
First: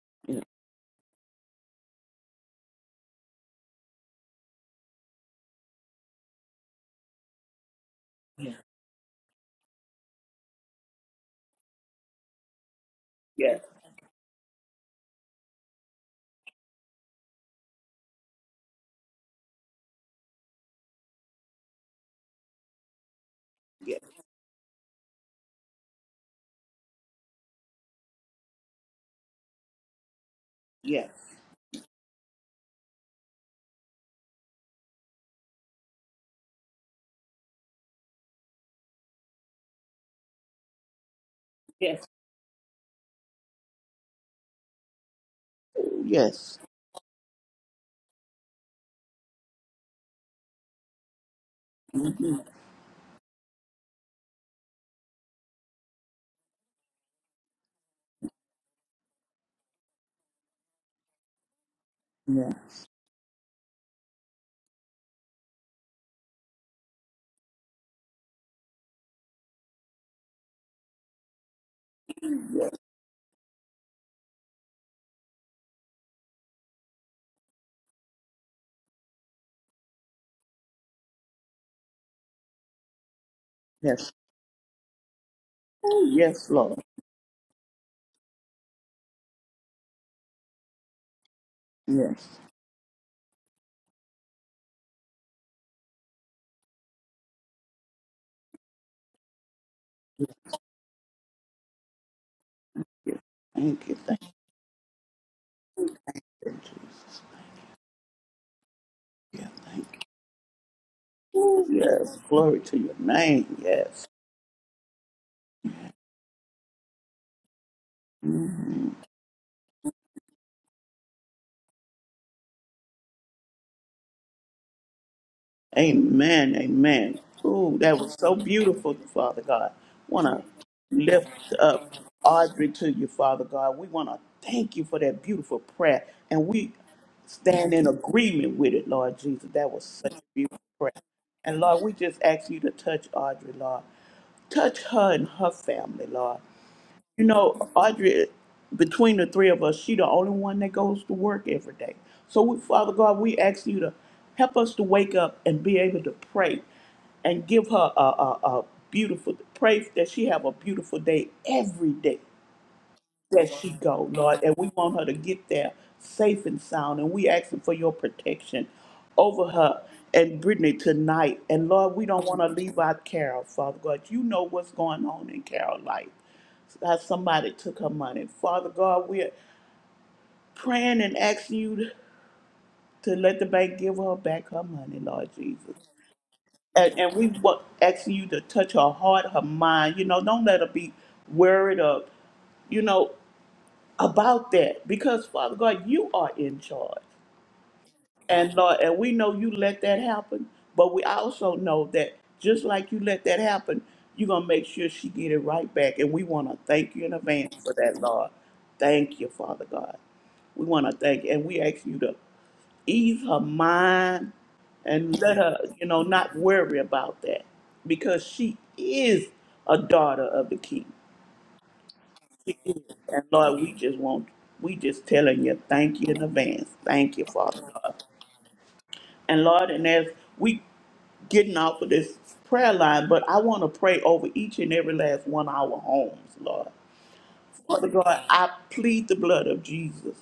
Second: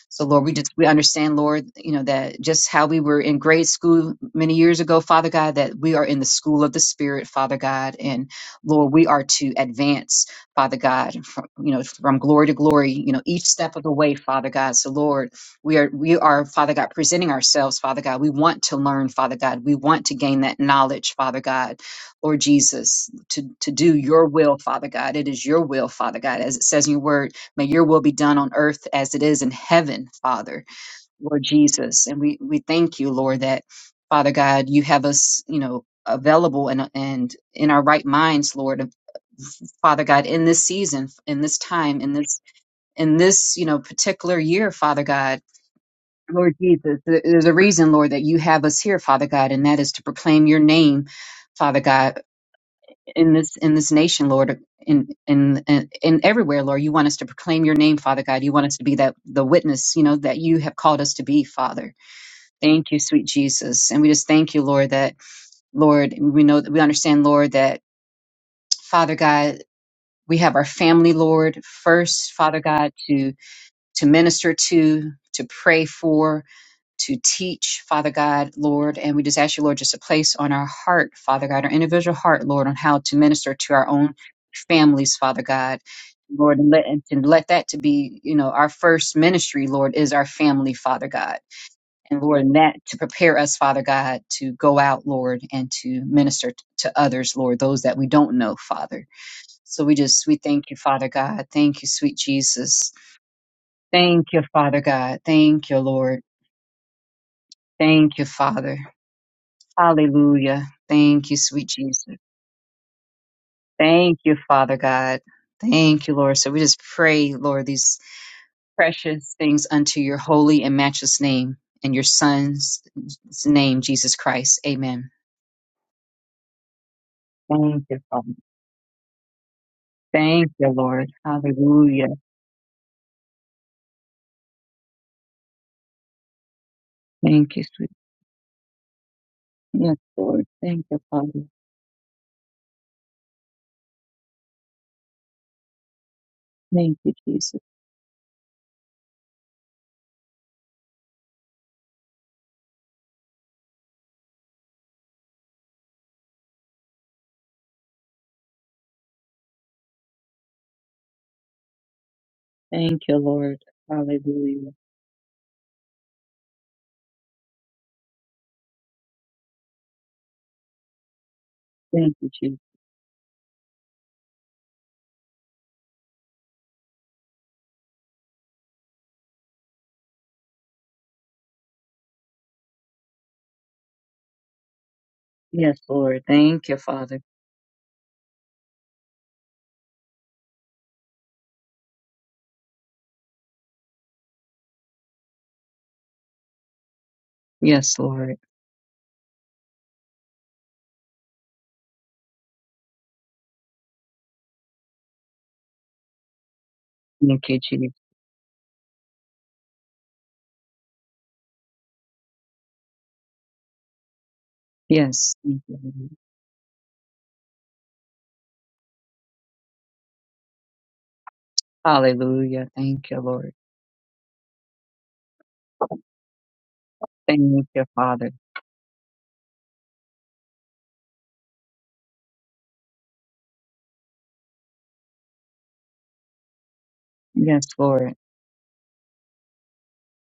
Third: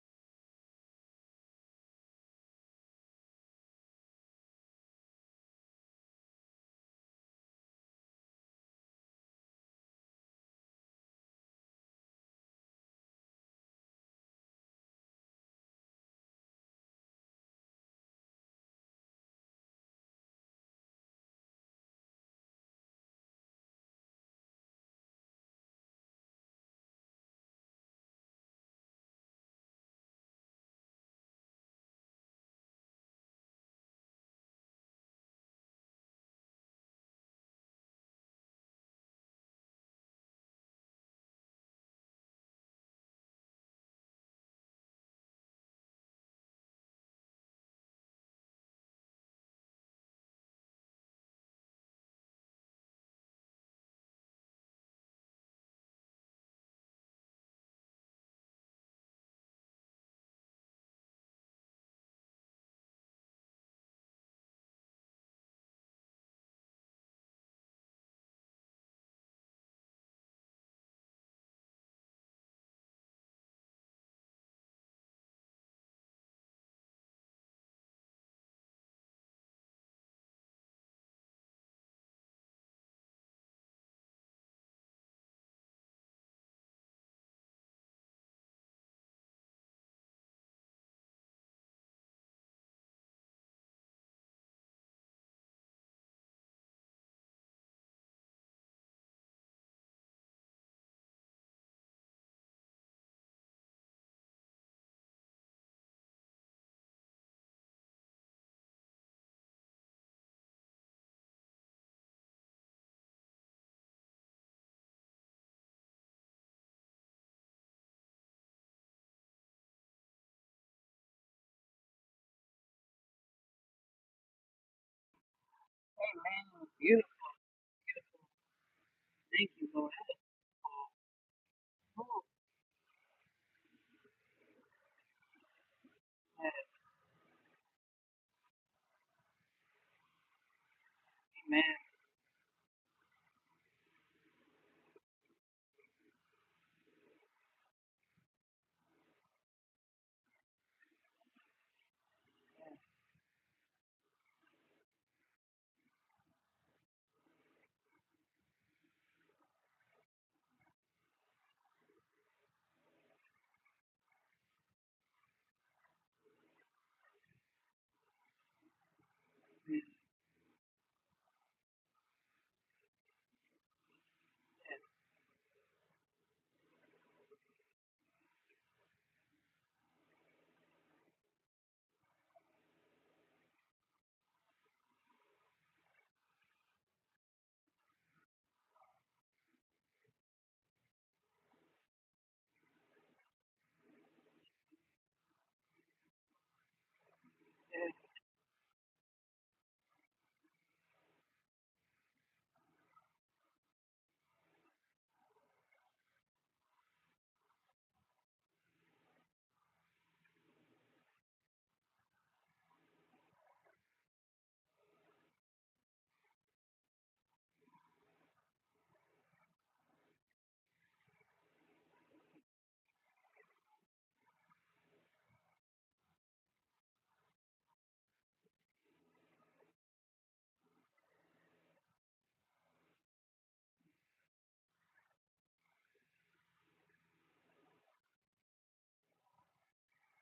Speaker 2: So
Speaker 3: Yes.
Speaker 2: Lord, we just we understand, Lord, you know, that just how we were in grade school many years ago, Father God, that we are in the school of the Spirit, Father God, and
Speaker 3: Yes.
Speaker 2: Lord, we are to advance, Father God, from you know, from glory to glory, you know, each
Speaker 3: Yes.
Speaker 2: step of the way, Father God. So Lord, we are we are, Father God, presenting ourselves, Father God. We want to learn, Father God. We want to gain that knowledge, Father God, Lord Jesus, to, to do your will, Father God. It is your will, Father God, as it says in your word May your will be done on earth as it is in heaven, Father,
Speaker 3: Yes.
Speaker 2: Lord Jesus. And we, we thank you, Lord, that Father God, you have us, you know, available and, and in our right minds, Lord, Father God, in this season, in this time,
Speaker 3: Yes.
Speaker 2: in this, in this, you know, particular year, Father God, Lord
Speaker 3: Yes.
Speaker 2: Jesus, there- there's a reason, Lord, that you have us here, Father God, and that is to proclaim your name, Father God
Speaker 3: Mhm.
Speaker 2: in this in this nation, Lord, in in in in everywhere, Lord. You want us to proclaim your name, Father God. You want us to be that the witness, you know, that you have called us to be, Father.
Speaker 3: Yes.
Speaker 2: Thank you, sweet Jesus, and we just thank you, Lord, that Lord, we know we understand, Lord, that Father God, we have our family, Lord, first, Father
Speaker 3: Yes.
Speaker 2: God, to to minister to, to pray for to teach, Father God, Lord. And we just ask you, Lord, just to place on our heart, Father God, our individual heart, Lord, on how to minister to our
Speaker 3: Yes.
Speaker 2: own families, Father God.
Speaker 3: Oh, Yes,
Speaker 2: Lord, and
Speaker 3: Lord.
Speaker 2: let, and let that to be, you know, our first ministry, Lord, is our family, Father God. And
Speaker 3: Yes.
Speaker 2: Lord, and that to prepare us, Father God, to go out, Lord, and to minister t- to others, Lord, those that we don't know, Father. So we just, we thank you, Father God. Thank you, sweet Jesus.
Speaker 3: Thank you. Thank
Speaker 2: Thank you, Father God. Thank you, Lord.
Speaker 3: you, Jesus.
Speaker 2: Thank you, Father.
Speaker 3: Yeah. Thank
Speaker 2: Hallelujah. Thank you,
Speaker 3: you.
Speaker 2: sweet
Speaker 3: Yes.
Speaker 2: Jesus.
Speaker 3: Glory to your name. Yes.
Speaker 2: Thank you, Father God. Thank you, Lord. So we just pray, Lord, these precious things unto your holy and matchless name and your Son's name, Jesus Christ. Amen.
Speaker 3: Amen.
Speaker 1: Beautiful.
Speaker 3: Amen. Ooh,
Speaker 2: Thank
Speaker 3: that
Speaker 2: you,
Speaker 3: was
Speaker 2: Father.
Speaker 3: so beautiful, Father
Speaker 1: Thank you,
Speaker 3: God.
Speaker 1: Lord.
Speaker 3: Want to
Speaker 2: Thank you, Lord.
Speaker 3: lift up
Speaker 2: Hallelujah.
Speaker 3: Audrey to you, Father God. We want to thank you for that beautiful prayer, and we
Speaker 2: Thank you,
Speaker 3: stand in
Speaker 2: sweet.
Speaker 3: agreement with it, Lord Jesus. That was
Speaker 2: Yes,
Speaker 3: such a
Speaker 2: Lord.
Speaker 3: beautiful
Speaker 2: Thank
Speaker 3: prayer.
Speaker 2: you, Father.
Speaker 3: And
Speaker 1: Amen.
Speaker 3: Lord, we just ask you to touch Audrey, Lord. Touch her and her family, Lord.
Speaker 2: Thank you,
Speaker 3: You
Speaker 2: Jesus.
Speaker 3: know, Audrey, between the three of us, she the only one that goes to work every day. So, we, Father God, we ask you to help us to wake up and be able to pray and give her a, a, a beautiful, pray that she have a beautiful day every day
Speaker 2: Thank you,
Speaker 3: that
Speaker 2: Lord.
Speaker 3: she go, Lord. And
Speaker 2: Hallelujah.
Speaker 3: we want her to get there safe and sound. And we asking for your protection over her and Brittany tonight. And Lord, we
Speaker 2: Thank
Speaker 3: don't
Speaker 2: you,
Speaker 3: want to
Speaker 2: Jesus.
Speaker 3: leave out Carol, Father God. You know what's going on in Carol's life how somebody took her money. Father God, we're praying and asking you to let the bank give her back her money, Lord Jesus.
Speaker 2: Yes, Lord. Thank you,
Speaker 3: And, and
Speaker 2: Father.
Speaker 3: we wa- asking you to touch her heart, her mind. You know, don't let her be worried of, you know, about that. Because, Father God, you are in charge.
Speaker 2: Yes, Lord.
Speaker 3: And Lord, and we know you let that happen, but we also know that just like you let that happen, you're gonna make sure she get it right back. And we wanna thank you in
Speaker 2: Thank
Speaker 3: advance
Speaker 2: you,
Speaker 3: for
Speaker 2: Jesus.
Speaker 3: that, Lord. Thank you, Father God. We want to thank, and we ask you to ease her mind and
Speaker 2: Yes.
Speaker 3: let her,
Speaker 2: Thank you,
Speaker 3: you know,
Speaker 2: Lord.
Speaker 3: not worry about that because she is a daughter of the King. She
Speaker 2: Hallelujah.
Speaker 3: is.
Speaker 2: Thank you,
Speaker 3: And
Speaker 2: Lord.
Speaker 3: Lord, we just want, we just telling you, thank you in advance. Thank you,
Speaker 2: Thank
Speaker 3: Father
Speaker 2: you,
Speaker 3: God.
Speaker 2: Father.
Speaker 3: And Lord, and as we getting off of this prayer line, but I want to pray over each and every last one of our homes, Lord.
Speaker 2: Yes,
Speaker 3: Father
Speaker 2: Lord.
Speaker 3: God, I plead the blood of Jesus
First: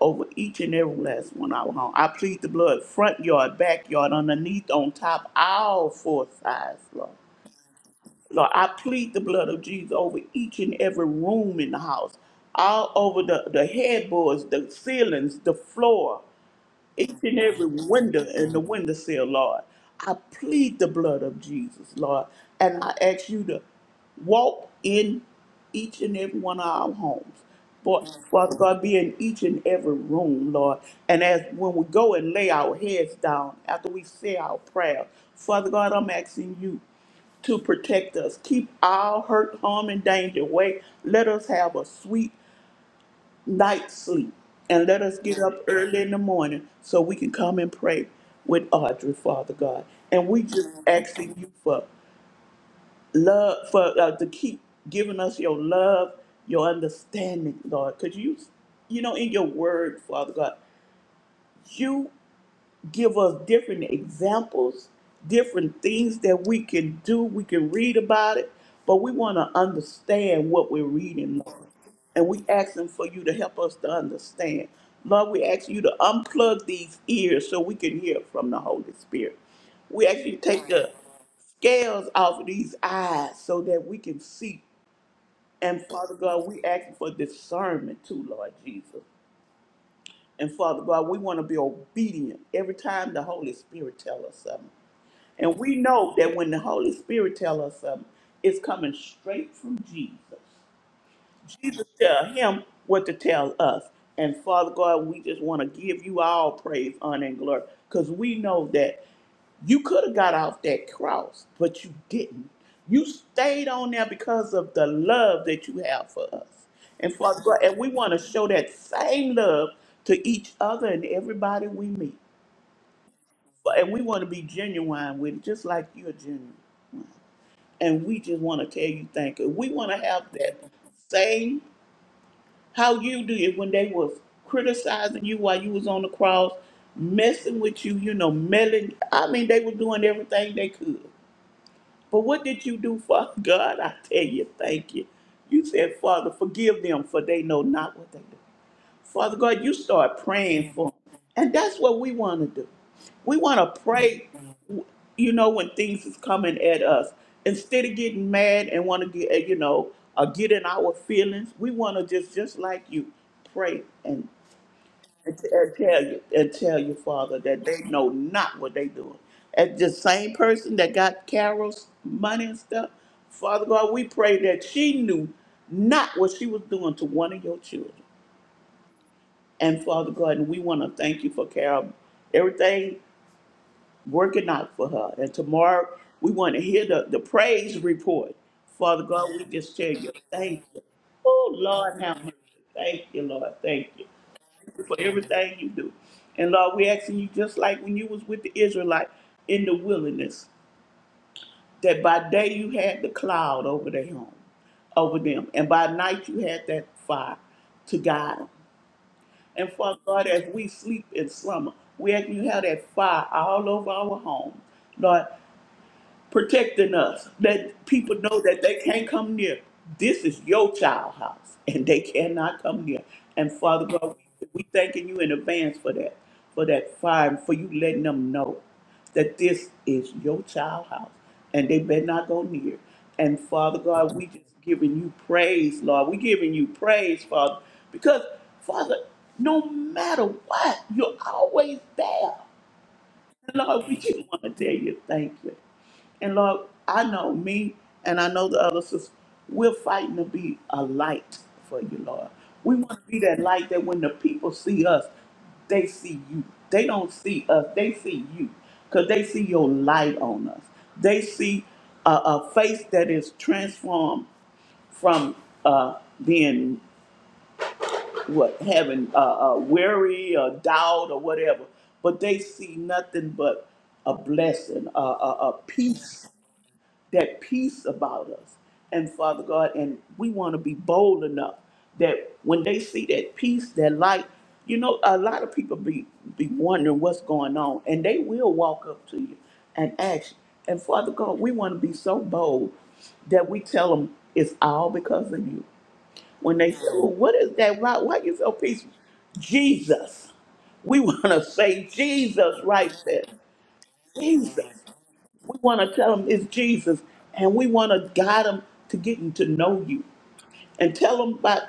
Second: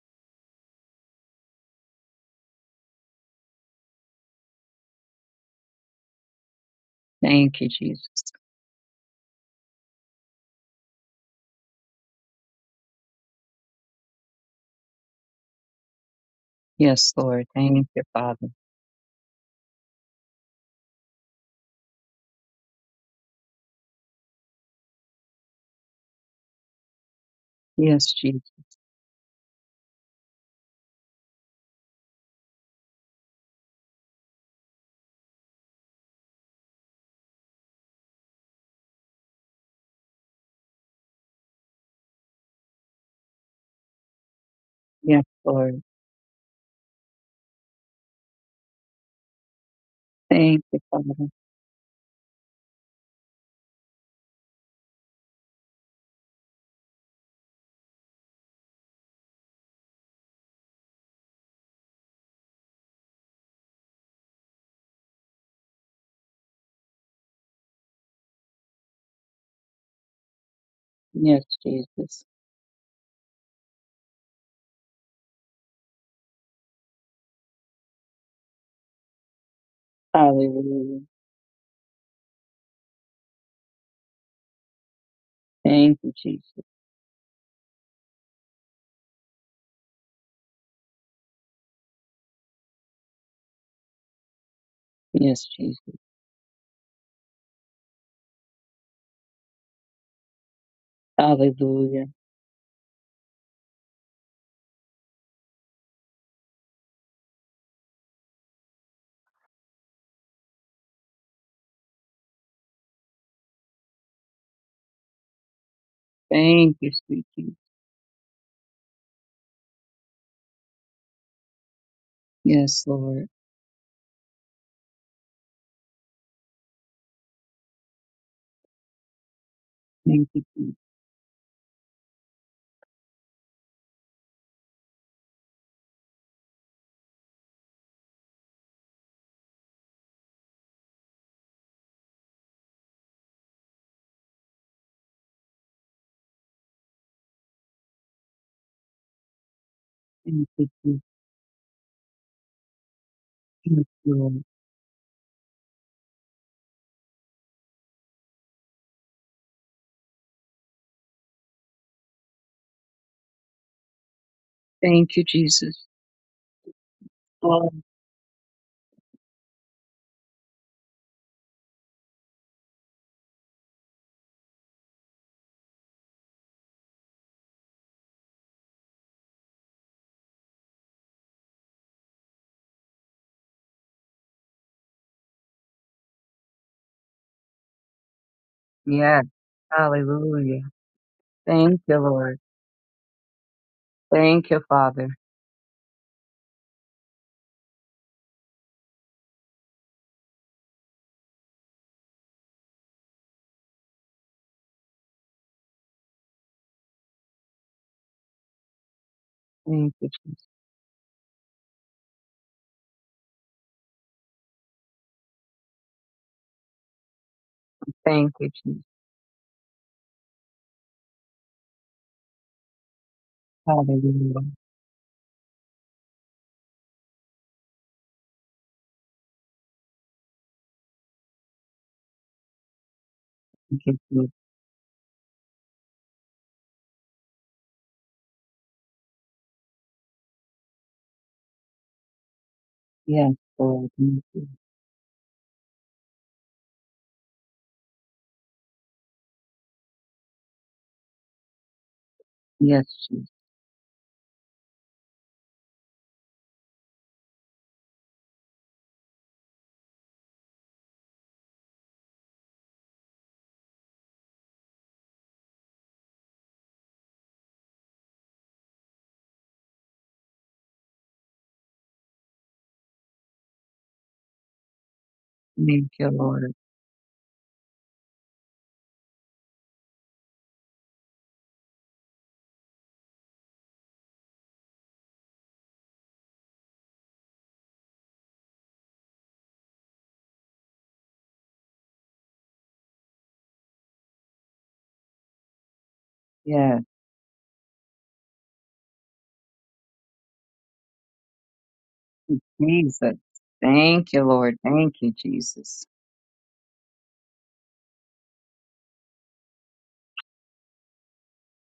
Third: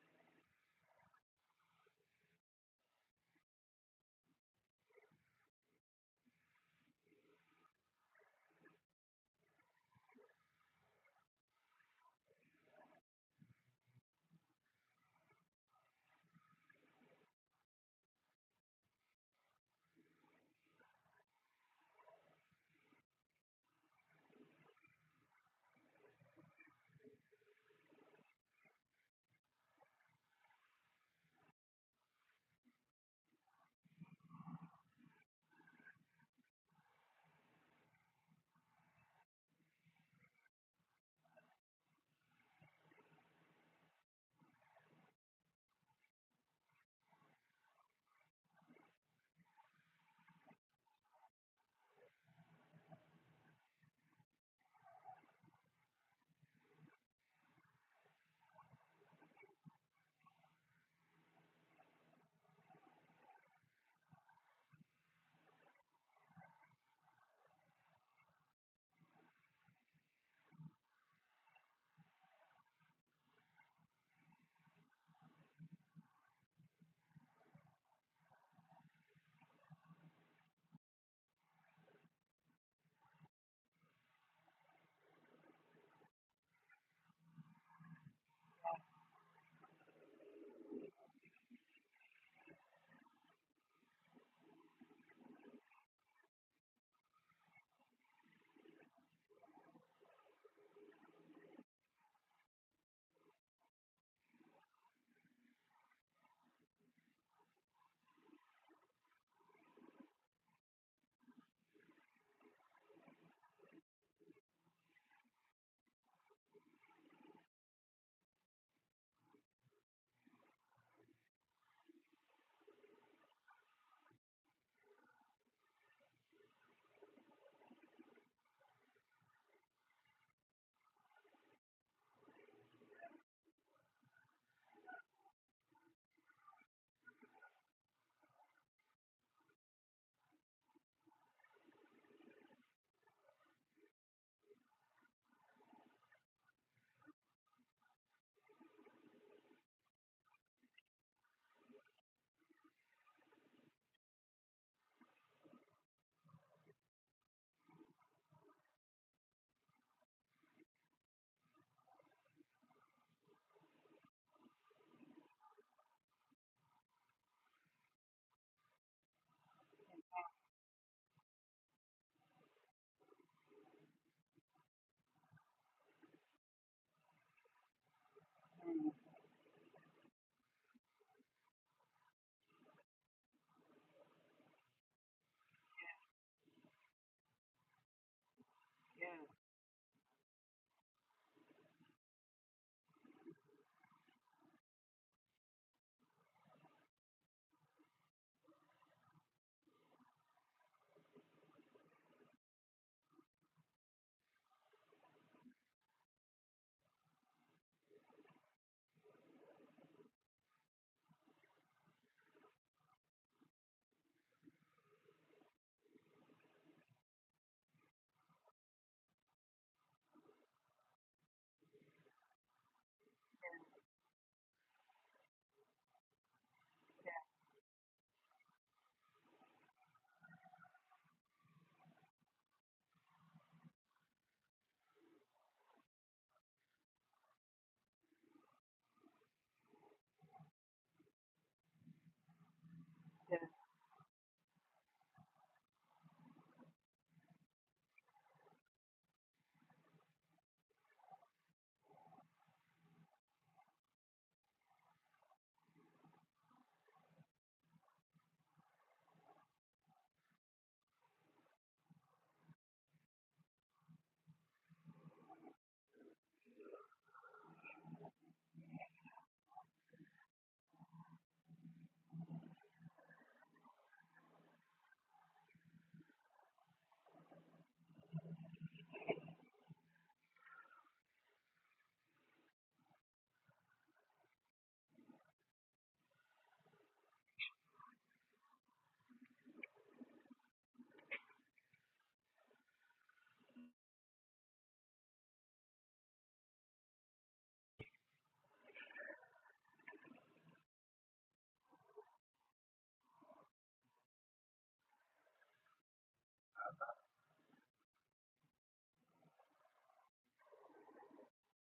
Speaker 3: over each and every last one of our home. I plead the blood front yard, backyard, underneath, on top, all four sides, Lord.
Speaker 2: Thank you, Jesus.
Speaker 3: Lord, I plead the blood of Jesus over each and every room in the house, all over the, the headboards, the ceilings, the floor,
Speaker 2: Yes,
Speaker 3: each and
Speaker 2: Lord.
Speaker 3: every
Speaker 2: Thank you,
Speaker 3: window
Speaker 2: Father.
Speaker 3: in the windowsill, Lord. I plead the blood of Jesus, Lord, and I ask you to walk in each and every one of our homes.
Speaker 2: Yes,
Speaker 3: But
Speaker 2: Jesus.
Speaker 3: Father God, be in each and every room, Lord. And as when we go and lay our heads down after we say our prayer, Father God, I'm asking you to protect us. Keep all hurt, harm, and danger away. Let us have a sweet night sleep and let us
Speaker 2: Yes,
Speaker 3: get up
Speaker 2: Lord.
Speaker 3: early in the morning so we can come and pray with Audrey, Father God. And we
Speaker 2: Thank
Speaker 3: just
Speaker 2: you, Father.
Speaker 3: asking you for love, for uh, to keep giving us your love, your understanding, Lord. Because you, you know, in your word, Father God, you give us different examples, different things that we can do. We can read about it, but we want to understand what we're reading,
Speaker 2: Yes,
Speaker 3: Lord.
Speaker 2: Jesus.
Speaker 3: And we asking for you to help us to understand. Lord, we ask you to unplug these ears so we can hear from the Holy Spirit. We ask you to take the
Speaker 2: Hallelujah.
Speaker 3: scales off of these eyes so that we can see. And
Speaker 2: Thank you,
Speaker 3: Father God, we
Speaker 2: Jesus.
Speaker 3: ask for discernment too, Lord Jesus. And Father God, we want to be obedient every time the Holy Spirit tells us something.
Speaker 2: Yes,
Speaker 3: And we
Speaker 2: Jesus.
Speaker 3: know that when the Holy Spirit tells us something, it's coming straight from Jesus. Jesus
Speaker 2: Hallelujah.
Speaker 3: tell him what to tell us. And Father God, we just want to give you all praise, honor, and glory because we know that you could have got off that cross, but you didn't. You stayed on there because of the love that you have for us.
Speaker 2: Thank you,
Speaker 3: And
Speaker 2: sweet
Speaker 3: for
Speaker 2: Jesus.
Speaker 3: and we want to show that same love to each other and everybody we meet.
Speaker 2: Yes, Lord.
Speaker 3: But- And we want to be genuine with it, just like you're genuine. And we just want to tell you thank you. We want to have
Speaker 2: Thank you,
Speaker 3: that
Speaker 2: Jesus.
Speaker 3: same how you do it when they was criticizing you while you was on the cross, messing with you, you know, meddling. I mean, they were doing everything they could. But what did you do, Father God? I tell you, thank you. You said, Father, forgive them, for they know not what they do. Father God, you start
Speaker 2: Thank you,
Speaker 3: praying for
Speaker 2: Jesus.
Speaker 3: them. And that's what we want to do. We want to
Speaker 2: Yes,
Speaker 3: pray,
Speaker 2: Lord.
Speaker 3: you know, when things is coming at us. Instead of getting mad and want to get, you know, or get in our feelings, we want to just, just like you, pray and
Speaker 2: Thank you,
Speaker 3: and, t- and
Speaker 2: Jesus.
Speaker 3: tell you and tell you, Father, that
Speaker 2: Oh,
Speaker 3: they know not what they doing. And the same person that got Carol's money and stuff, Father God, we pray that she knew not what she was doing to one of your children. And Father God, and we want to thank you for Carol, everything working out for her. And tomorrow we want to hear the, the praise report. Father
Speaker 2: yes.
Speaker 3: God, we just tell you
Speaker 2: Hallelujah.
Speaker 3: thank you. Oh
Speaker 2: Thank you,
Speaker 3: Lord, have mercy.
Speaker 2: Lord.
Speaker 3: Thank you, Lord. Thank you
Speaker 2: Thank you,
Speaker 3: for
Speaker 2: Father.
Speaker 3: everything you do. And Lord, we asking you just like when you was with the Israelite in the wilderness, that by day you had the cloud over their home, over them, and by night you had that fire to guide them. And
Speaker 2: Thank
Speaker 3: Father
Speaker 2: you,
Speaker 3: God,
Speaker 2: Jesus.
Speaker 3: as we sleep in slumber, we ask you have that fire all over our home, Lord, protecting us, that people
Speaker 2: Thank
Speaker 3: know
Speaker 2: you,
Speaker 3: that they
Speaker 2: Jesus.
Speaker 3: can't come near. This is your child house, and they cannot come near. And Father God,
Speaker 2: Hallelujah.
Speaker 3: we thanking you in advance for that, for that fire, and for you letting them know that this is your child house, and they better not go near. And Father
Speaker 2: Thank you,
Speaker 3: God, we
Speaker 2: Jesus.
Speaker 3: just giving you praise, Lord. We giving you praise, Father, because Father, no matter what, you're always there.
Speaker 2: Yes,
Speaker 3: Lord,
Speaker 2: Lord.
Speaker 3: we just
Speaker 2: Thank
Speaker 3: want
Speaker 2: you.
Speaker 3: to tell you thank you. And Lord, I know me and I know the other sisters, we're fighting to be a light for you, Lord. We
Speaker 2: Yes,
Speaker 3: want to be
Speaker 2: Jesus.
Speaker 3: that light that when the people see us, they see you. They don't see us, they see you because they see your light on us. They see a, a face that is transformed from uh, being what having uh, uh, weary or doubt or whatever, but they see nothing but a blessing, a, a, a
Speaker 2: Thank you,
Speaker 3: peace
Speaker 2: Lord.
Speaker 3: that peace about us. And Father God, and we want to be bold enough that when they see that peace, that light, you know, a lot of people be be wondering what's going on, and they will walk up to you and ask. you. And Father God, we want to be so bold that we tell them it's all because of you. When they say,
Speaker 2: Yes,
Speaker 3: well, "What is that? Why, why you so peaceful?" Jesus. We [laughs] want to say Jesus right
Speaker 2: Jesus.
Speaker 3: there.
Speaker 2: Thank you, Lord.
Speaker 3: Jesus.
Speaker 2: Thank you,
Speaker 3: We want
Speaker 2: Jesus.
Speaker 3: to tell them it's Jesus, and we want to guide them to getting to know you and tell them about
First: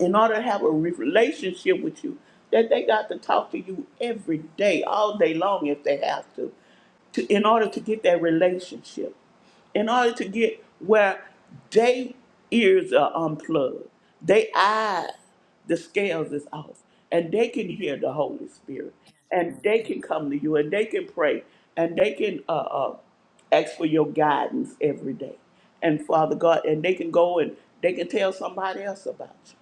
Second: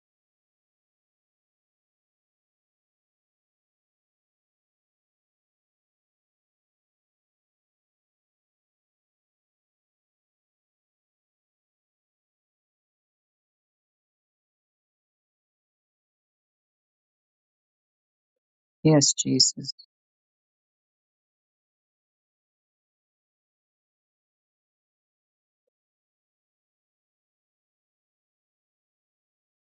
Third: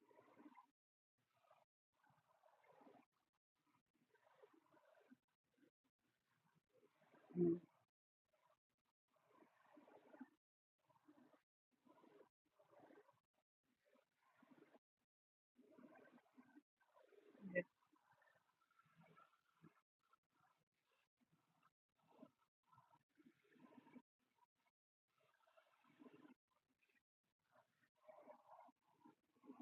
Speaker 3: in order to have a re- relationship with you that they got to talk to you every day, all day long if they have to, to in
Speaker 1: Mm,
Speaker 3: order to get that relationship in order to get where they ears are unplugged, they eyes, the scales is off, and they can hear the Holy Spirit,
Speaker 2: Yes,
Speaker 3: and
Speaker 2: Jesus.
Speaker 3: they can come to you, and they can pray, and they can uh, uh, ask for your guidance every day, and Father God, and they can go and they can tell somebody else about you,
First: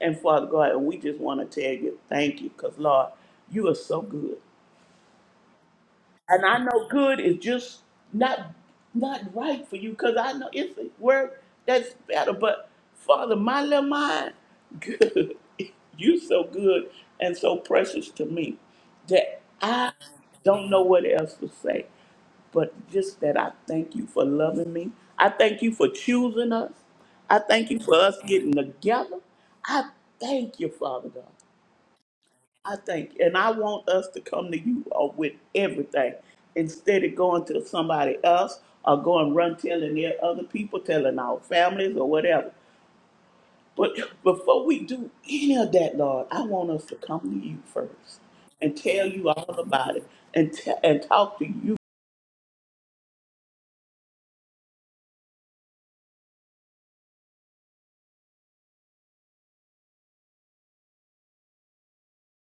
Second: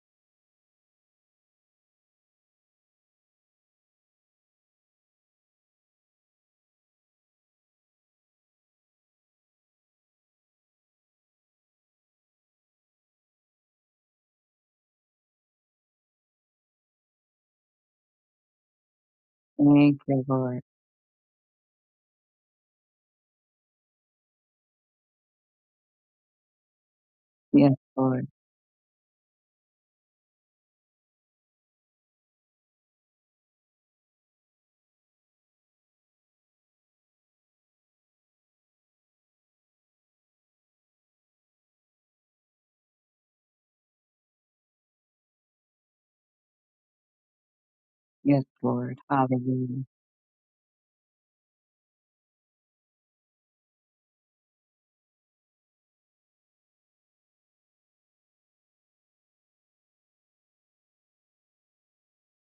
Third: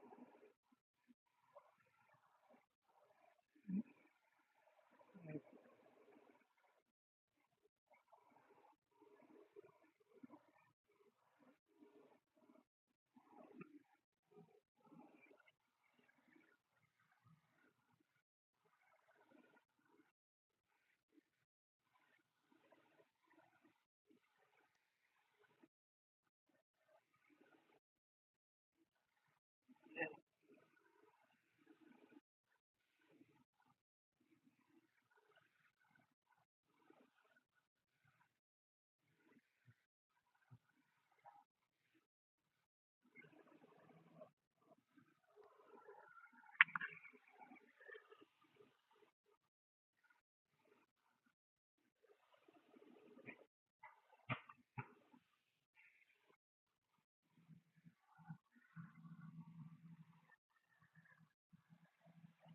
Speaker 3: and Father God, and we just want to tell you thank you, cause Lord, you are so good and I know good is just not not right for you because I know it's a work that's better. But Father, my little mind, good, [laughs] you so good and so precious to me that I
Speaker 2: Thank you, Lord.
Speaker 3: don't know what else to say, but just that I thank you for loving me. I thank you for choosing us. I thank
Speaker 2: Yes,
Speaker 3: you for us
Speaker 2: Lord.
Speaker 3: getting together. I thank you, Father God. I think, and I want us to come to you uh, with everything instead of going to somebody else or going run telling their other people, telling our families or whatever. But before we do any of that, Lord, I want us to come to you first
Speaker 2: Yes,
Speaker 3: and
Speaker 2: Lord.
Speaker 3: tell you all
Speaker 2: Hallelujah.
Speaker 3: about it and t- and talk to you,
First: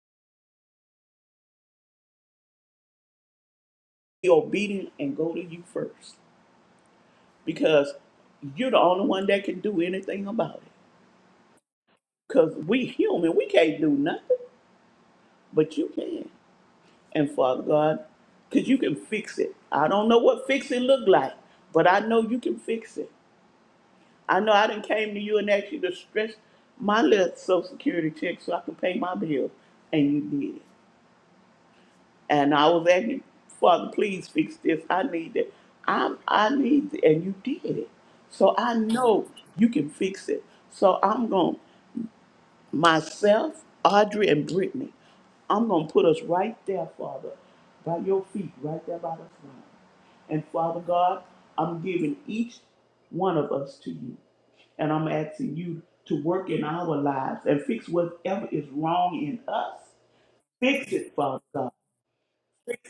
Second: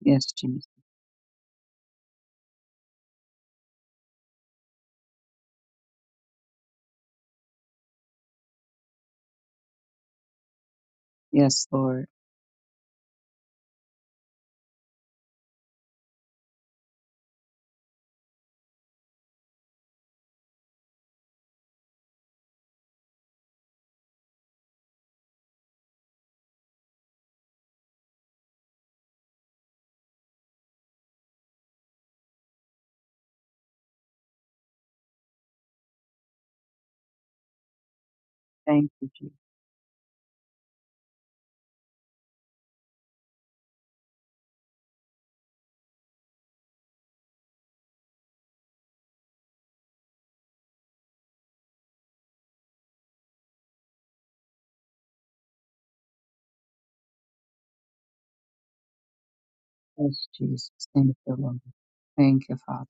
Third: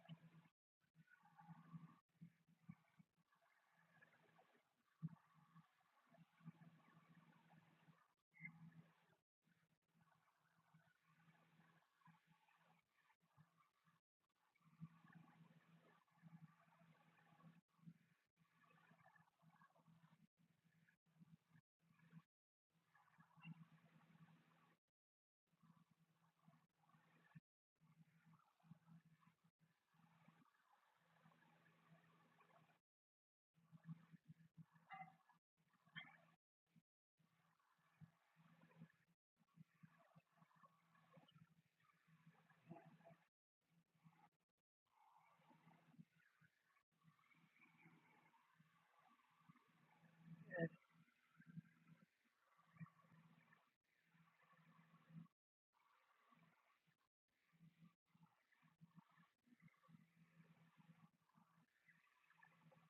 Speaker 2: Yes, Jesus.
Speaker 3: be obedient and go to you first because you're the only one that can do anything about it.
Speaker 2: Yes, Lord.
Speaker 3: Because we human, we can't do nothing, but you can. And Father God, because you can fix it. I don't know what fix it look like, but I know you can fix it. I know I didn't came to you and asked you to stretch my little social security check so I could pay my bill, and you did. it. And I was asking, Father, please fix this. I need it. I'm, I need it, and you did it. So I
Speaker 2: Thank you,
Speaker 3: know
Speaker 2: Jesus.
Speaker 3: you can fix it. So I'm going. to myself, Audrey, and Brittany. I'm going to put us right there, Father, by your feet, right there by the throne. And Father God, I'm giving each one of us to you. And I'm asking you to work in our lives and fix whatever is wrong in us.
Speaker 2: Yes, Jesus.
Speaker 3: Fix it,
Speaker 2: Thank you,
Speaker 3: Father
Speaker 2: Lord.
Speaker 3: God.
Speaker 2: Thank you, Father.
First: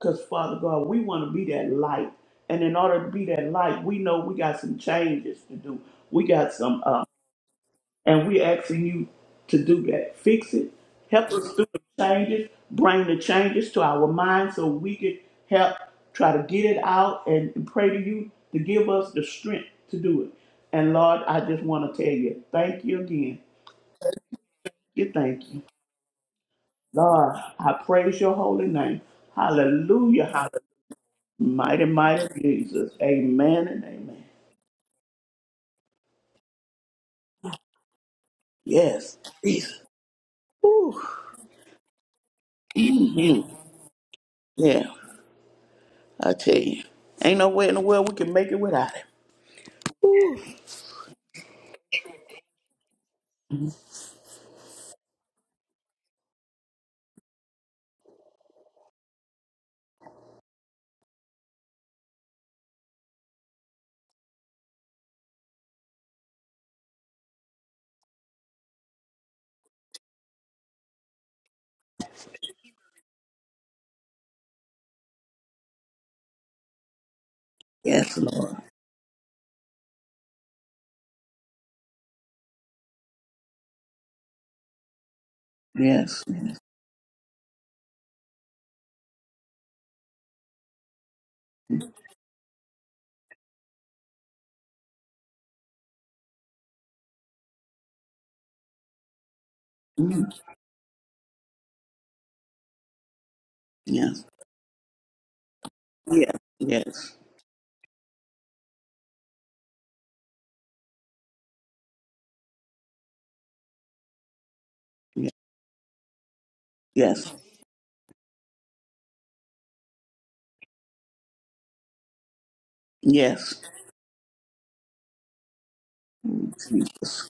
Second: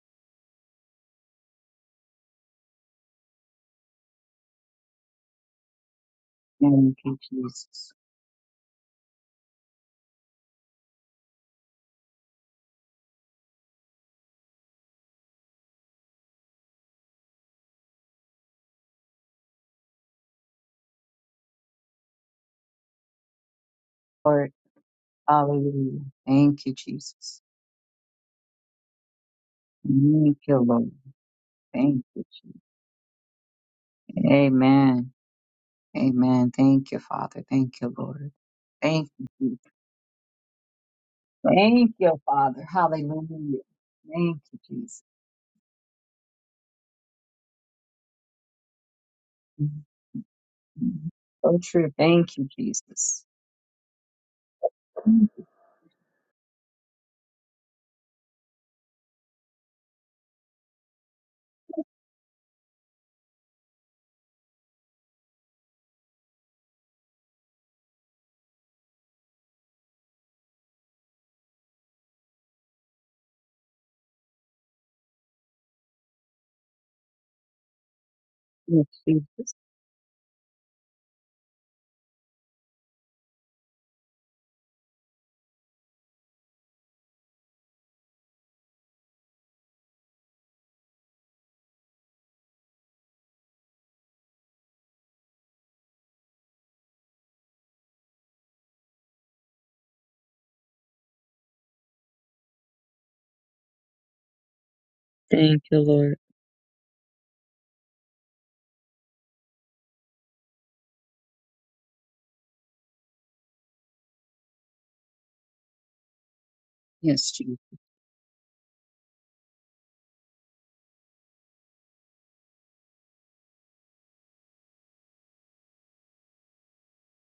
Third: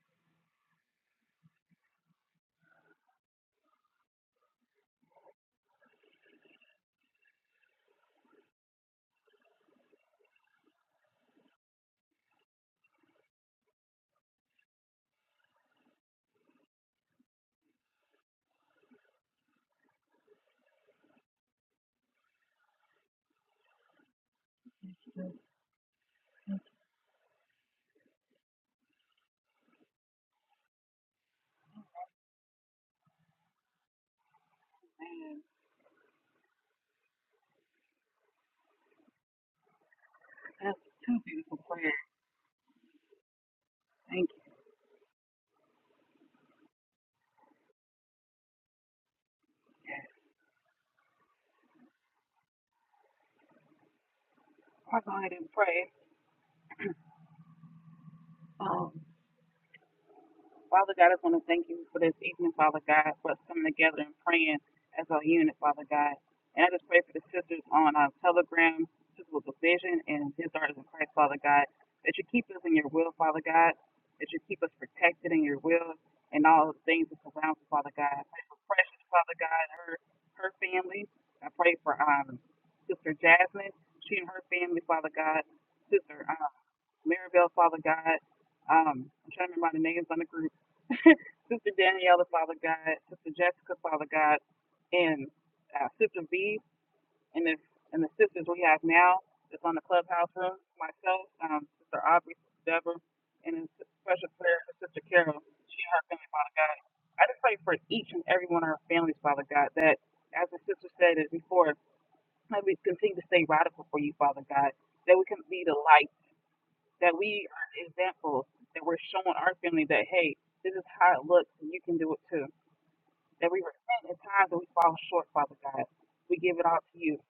Speaker 3: Because, Father God, we want to be that light. And in order to be that light, we know we got some changes to do. We got some.
Speaker 2: Thank
Speaker 3: uh,
Speaker 2: you, Jesus.
Speaker 3: and we're asking you to do that. Fix it. Help us through the changes. Bring the changes to our minds so we can help try to get it out and pray to you to give us the strength to do it. And Lord, I just want to tell you, thank you again.
Speaker 2: Lord.
Speaker 3: You thank you.
Speaker 2: Hallelujah. Thank you,
Speaker 3: Lord,
Speaker 2: Jesus.
Speaker 3: I praise your holy name. Hallelujah.
Speaker 2: Thank
Speaker 3: Hallelujah.
Speaker 2: you, Lord.
Speaker 3: Mighty,
Speaker 2: Thank you,
Speaker 3: mighty
Speaker 2: Jesus.
Speaker 3: Jesus. Amen and amen.
Speaker 2: Amen. Amen. Thank you, Father. Thank you, Lord. Thank
Speaker 3: Yes.
Speaker 2: you. Jesus.
Speaker 3: Jesus.
Speaker 1: That's
Speaker 3: Whew.
Speaker 1: two beautiful
Speaker 2: Thank
Speaker 1: prayers.
Speaker 2: you, Father.
Speaker 3: Mhm.
Speaker 2: Hallelujah.
Speaker 1: Thank you.
Speaker 2: Thank you, Jesus.
Speaker 3: I tell you, ain't no way in the world we can make it without him. Woo.
Speaker 2: Mhm. So true. Thank you, Jesus.
Speaker 1: I'll go
Speaker 2: Thank
Speaker 1: ahead and pray. Um, Father God, I just want to thank you for this evening, Father God, for us coming together and praying as a unit, Father God. And I just pray for the sisters on our telegram, Sisters with a Vision and His Arts in Christ, Father God, that you keep us in your will, Father God, that you keep us protected in your will and all the things that surround us, Father
Speaker 3: Yes,
Speaker 1: God. I pray
Speaker 3: Lord.
Speaker 1: for
Speaker 2: you,
Speaker 1: Precious, Father
Speaker 2: Jesus.
Speaker 1: God, her, her family. I pray for um, Sister Jasmine, she and her family, Father God.
Speaker 3: Yes.
Speaker 1: sister. um, Maribel, Father God. Um, I'm trying to remember the names on the group. [laughs] Sister
Speaker 3: Mhm.
Speaker 1: Daniela, Father God. Sister Jessica, Father God. And uh, Sister V. And, if, and the sisters we have now that's on the clubhouse room. Myself, um, Sister Aubrey, Sister Deborah. And a
Speaker 3: Yes.
Speaker 1: special prayer for Sister Carol.
Speaker 2: Thank you,
Speaker 1: She and her
Speaker 2: Lord.
Speaker 1: family,
Speaker 3: Yes.
Speaker 1: Father God.
Speaker 3: Yes.
Speaker 1: I just pray for each and every one of our families, Father God, that, as the sister said it before, that we continue to stay radical for you, Father God, that we can be the light that
Speaker 2: Yes,
Speaker 3: Yes.
Speaker 1: we
Speaker 2: Jesus.
Speaker 1: are examples, that we're showing our family that, hey, this is how it looks and you can do it too.
Speaker 3: Yes.
Speaker 1: That we
Speaker 3: Yes.
Speaker 1: repent at times that we fall short, Father God. We
Speaker 3: Mm,
Speaker 1: give it all to you.
Speaker 3: Jesus.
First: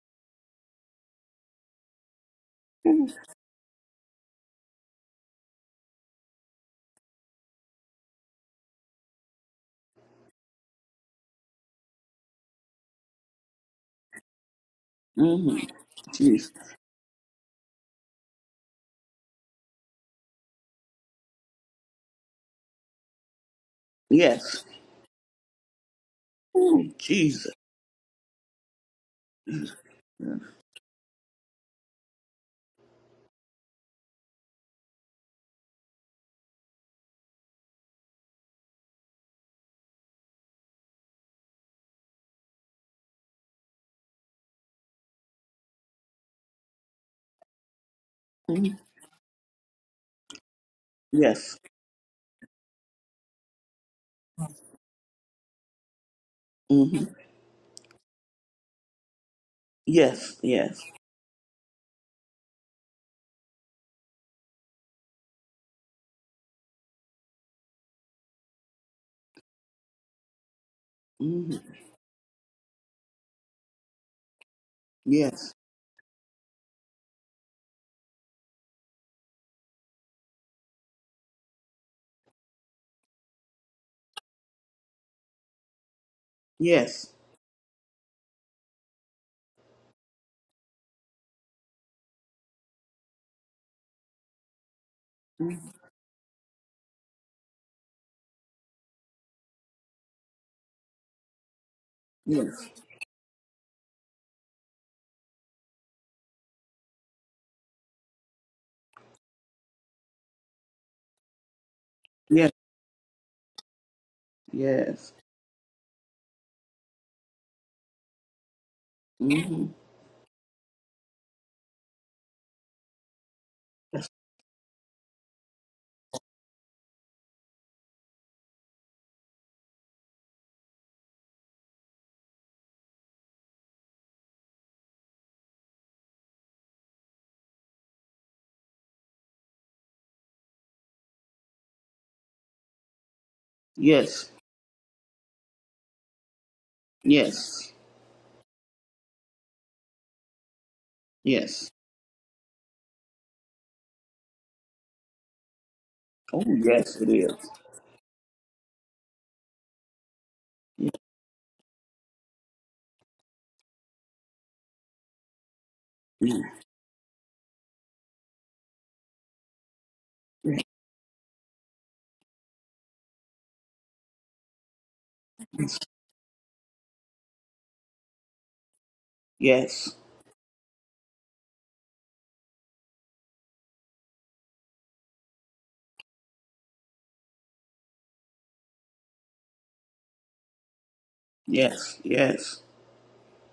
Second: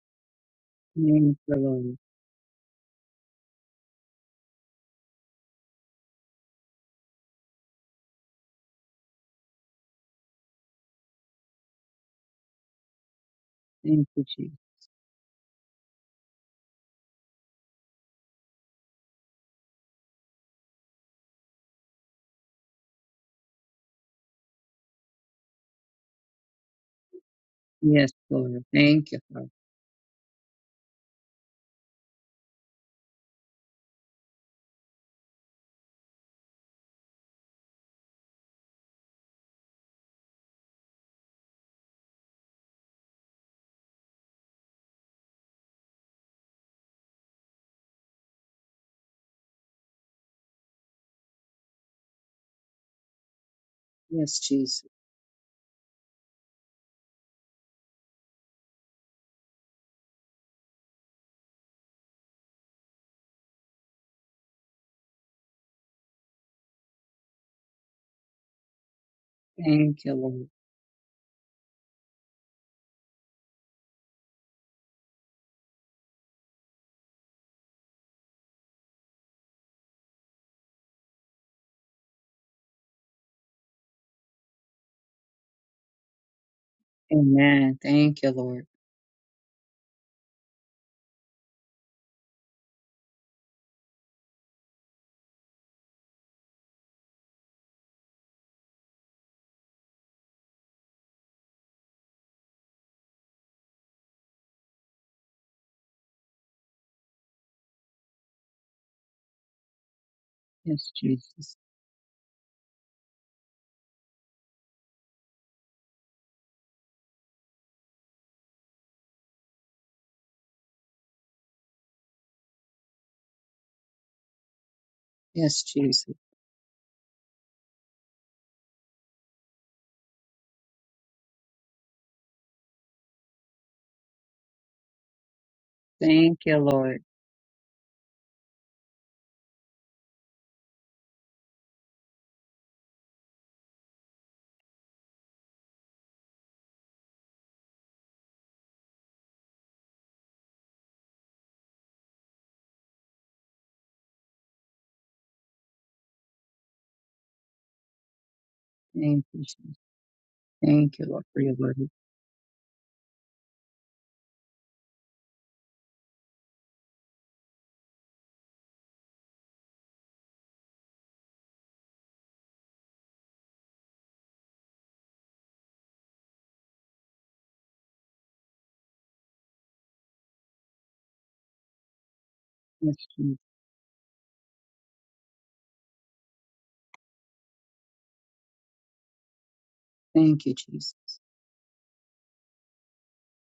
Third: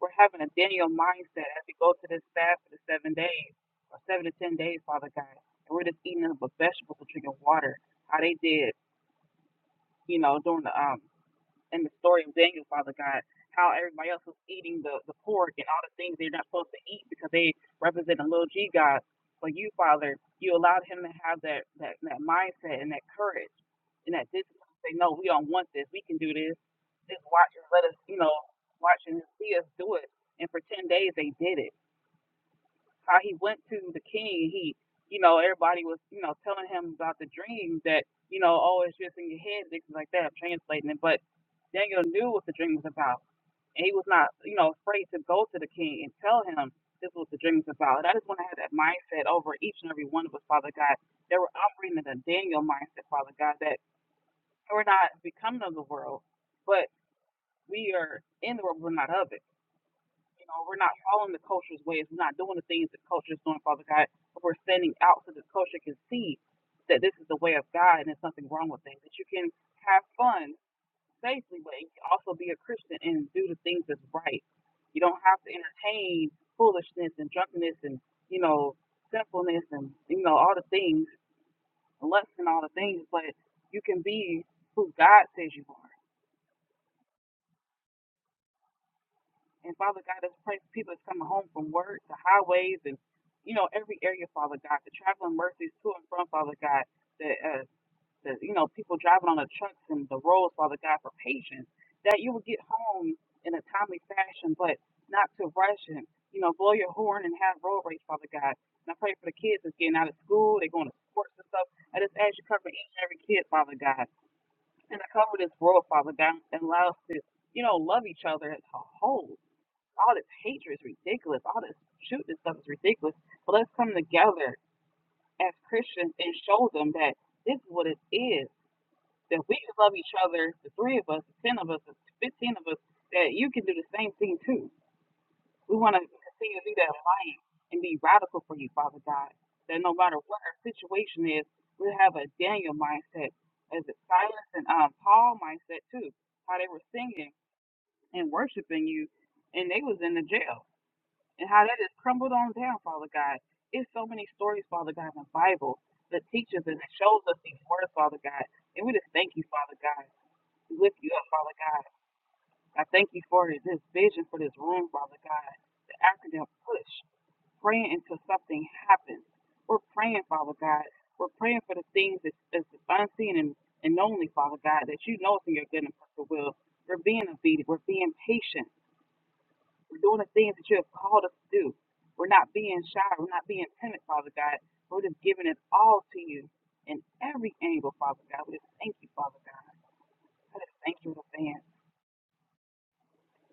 Speaker 1: We're having a Daniel
Speaker 2: Thank
Speaker 1: mindset
Speaker 2: you,
Speaker 1: as we go
Speaker 2: Lord.
Speaker 1: to this fast for the seven days or seven to ten days, Father God. And we're just eating up with vegetables and drinking water. How they did, you know, during the um in the story of Daniel, Father God, how
Speaker 2: Thank
Speaker 1: everybody else
Speaker 2: you,
Speaker 1: was
Speaker 2: Jesus.
Speaker 1: eating the, the pork
Speaker 3: Mm-hmm.
Speaker 1: and all the things they're not
Speaker 3: Jesus.
Speaker 1: supposed to eat because they represent a little G God. But you, Father, you allowed him to have that, that, that mindset and that courage and that
Speaker 3: Yes.
Speaker 1: discipline to say, no, we don't want this. We can do this.
Speaker 3: Mm,
Speaker 1: Just watch
Speaker 3: Jesus.
Speaker 1: and let us,
Speaker 2: Yes,
Speaker 1: you know,
Speaker 2: Lord.
Speaker 1: watch
Speaker 2: Thank you,
Speaker 1: and
Speaker 2: Father.
Speaker 1: see us do it. And for 10 days, they did it how he went to the king and he you know everybody was you know telling him about the dream that you know oh it's just in your head things like that I'm translating it but Daniel knew what the dream was about and he was not you know afraid to go to the king and tell him this was what the dream was about and I just want to have that
Speaker 3: Mhm.
Speaker 1: mindset over each and every one of us Father God that we're
Speaker 3: Yes.
Speaker 1: operating in a Daniel mindset Father God that
Speaker 2: Yes, Jesus.
Speaker 1: we're not becoming of the world but
Speaker 3: Mm-hmm.
Speaker 1: we are in the world but we're not of it
Speaker 3: Yes.
Speaker 1: you know, we're
Speaker 3: Yes.
Speaker 1: not following the culture's ways. We're not doing the things that culture is doing, Father God. But we're standing out so the culture can see that this is the way of God and there's nothing wrong with things. That you can have
Speaker 2: Thank you, Lord.
Speaker 1: fun
Speaker 3: Mm-hmm.
Speaker 1: safely, but you can also be a Christian and do the things that's right. You don't have to
Speaker 3: Yes.
Speaker 1: entertain foolishness and drunkenness and, you know, sinfulness and, you know, all the things, lust and all the things, but you can be who God says you are.
Speaker 3: Yes.
Speaker 2: Amen. Thank you, Lord.
Speaker 1: And Father God, as pray for people that's coming home from work, the highways, and you know every area, Father God, the traveling
Speaker 3: Mhm.
Speaker 1: mercies to and from, Father God, the uh, the you know people driving on the trucks and the roads, Father God, for patience, that you would get home in a timely fashion, but not to rush and you know blow your horn and have road rage, Father God. And I pray for the kids that's getting out of school, they're going
Speaker 2: Yes,
Speaker 1: to sports and
Speaker 2: Jesus.
Speaker 1: stuff. I just ask you to
Speaker 3: Yes.
Speaker 1: cover each and every kid, Father God,
Speaker 3: Yes.
Speaker 1: and I
Speaker 3: Yes.
Speaker 1: cover this world, Father God, and allow us to you know love each other as a whole
Speaker 3: Mm-hmm.
Speaker 1: all this hatred is ridiculous. All this shooting stuff is ridiculous. But let's come
Speaker 3: Yes.
Speaker 1: together as
Speaker 2: Yes,
Speaker 1: Christians
Speaker 2: Jesus.
Speaker 1: and show them that this is what it is. That we can love each other, the three of us, the ten of us, the fifteen of us, that you can do the same thing too. We want to
Speaker 2: Thank you,
Speaker 1: continue to be that
Speaker 2: Lord.
Speaker 1: lion and be radical for you, Father God. That no matter what our situation is, we have a Daniel mindset, as a
Speaker 3: Yes.
Speaker 1: Silas and um, Paul mindset too. How they were singing
Speaker 3: Yes.
Speaker 1: and worshiping you, and they was in the jail and how
Speaker 3: Yes.
Speaker 1: that is crumbled on down, Father God. It's so many stories, Father God, in the Bible that
Speaker 3: Oh,
Speaker 1: teaches and it
Speaker 3: yes, it
Speaker 1: shows us
Speaker 3: is.
Speaker 1: these words, Father God. And we just
Speaker 2: Thank
Speaker 1: thank
Speaker 2: you,
Speaker 1: you, Father
Speaker 2: Jesus.
Speaker 1: God. We
Speaker 2: Thank
Speaker 1: lift
Speaker 2: you,
Speaker 1: you
Speaker 2: Lord,
Speaker 1: up,
Speaker 2: for your
Speaker 1: Father
Speaker 2: word.
Speaker 1: God. I thank you for this vision for this room, Father God. The
Speaker 3: Yes.
Speaker 1: acronym push, praying until something happens. We're praying, Father
Speaker 3: Mm-hmm.
Speaker 1: God. We're praying for the things that's, that's unseen and, and only, Father God, that you know is in your good and perfect will. We're being obedient. We're being patient.
Speaker 3: Yes,
Speaker 1: We're doing the things that you have called us to do. We're not being
Speaker 2: Yes,
Speaker 1: shy. We're
Speaker 2: Jesus.
Speaker 1: not being timid, Father God. We're just giving it all to you in every angle, Father God. We just thank you, Father God.
Speaker 2: Thank you,
Speaker 1: I just
Speaker 2: Jesus.
Speaker 1: thank you in advance.
Speaker 3: yes, yes,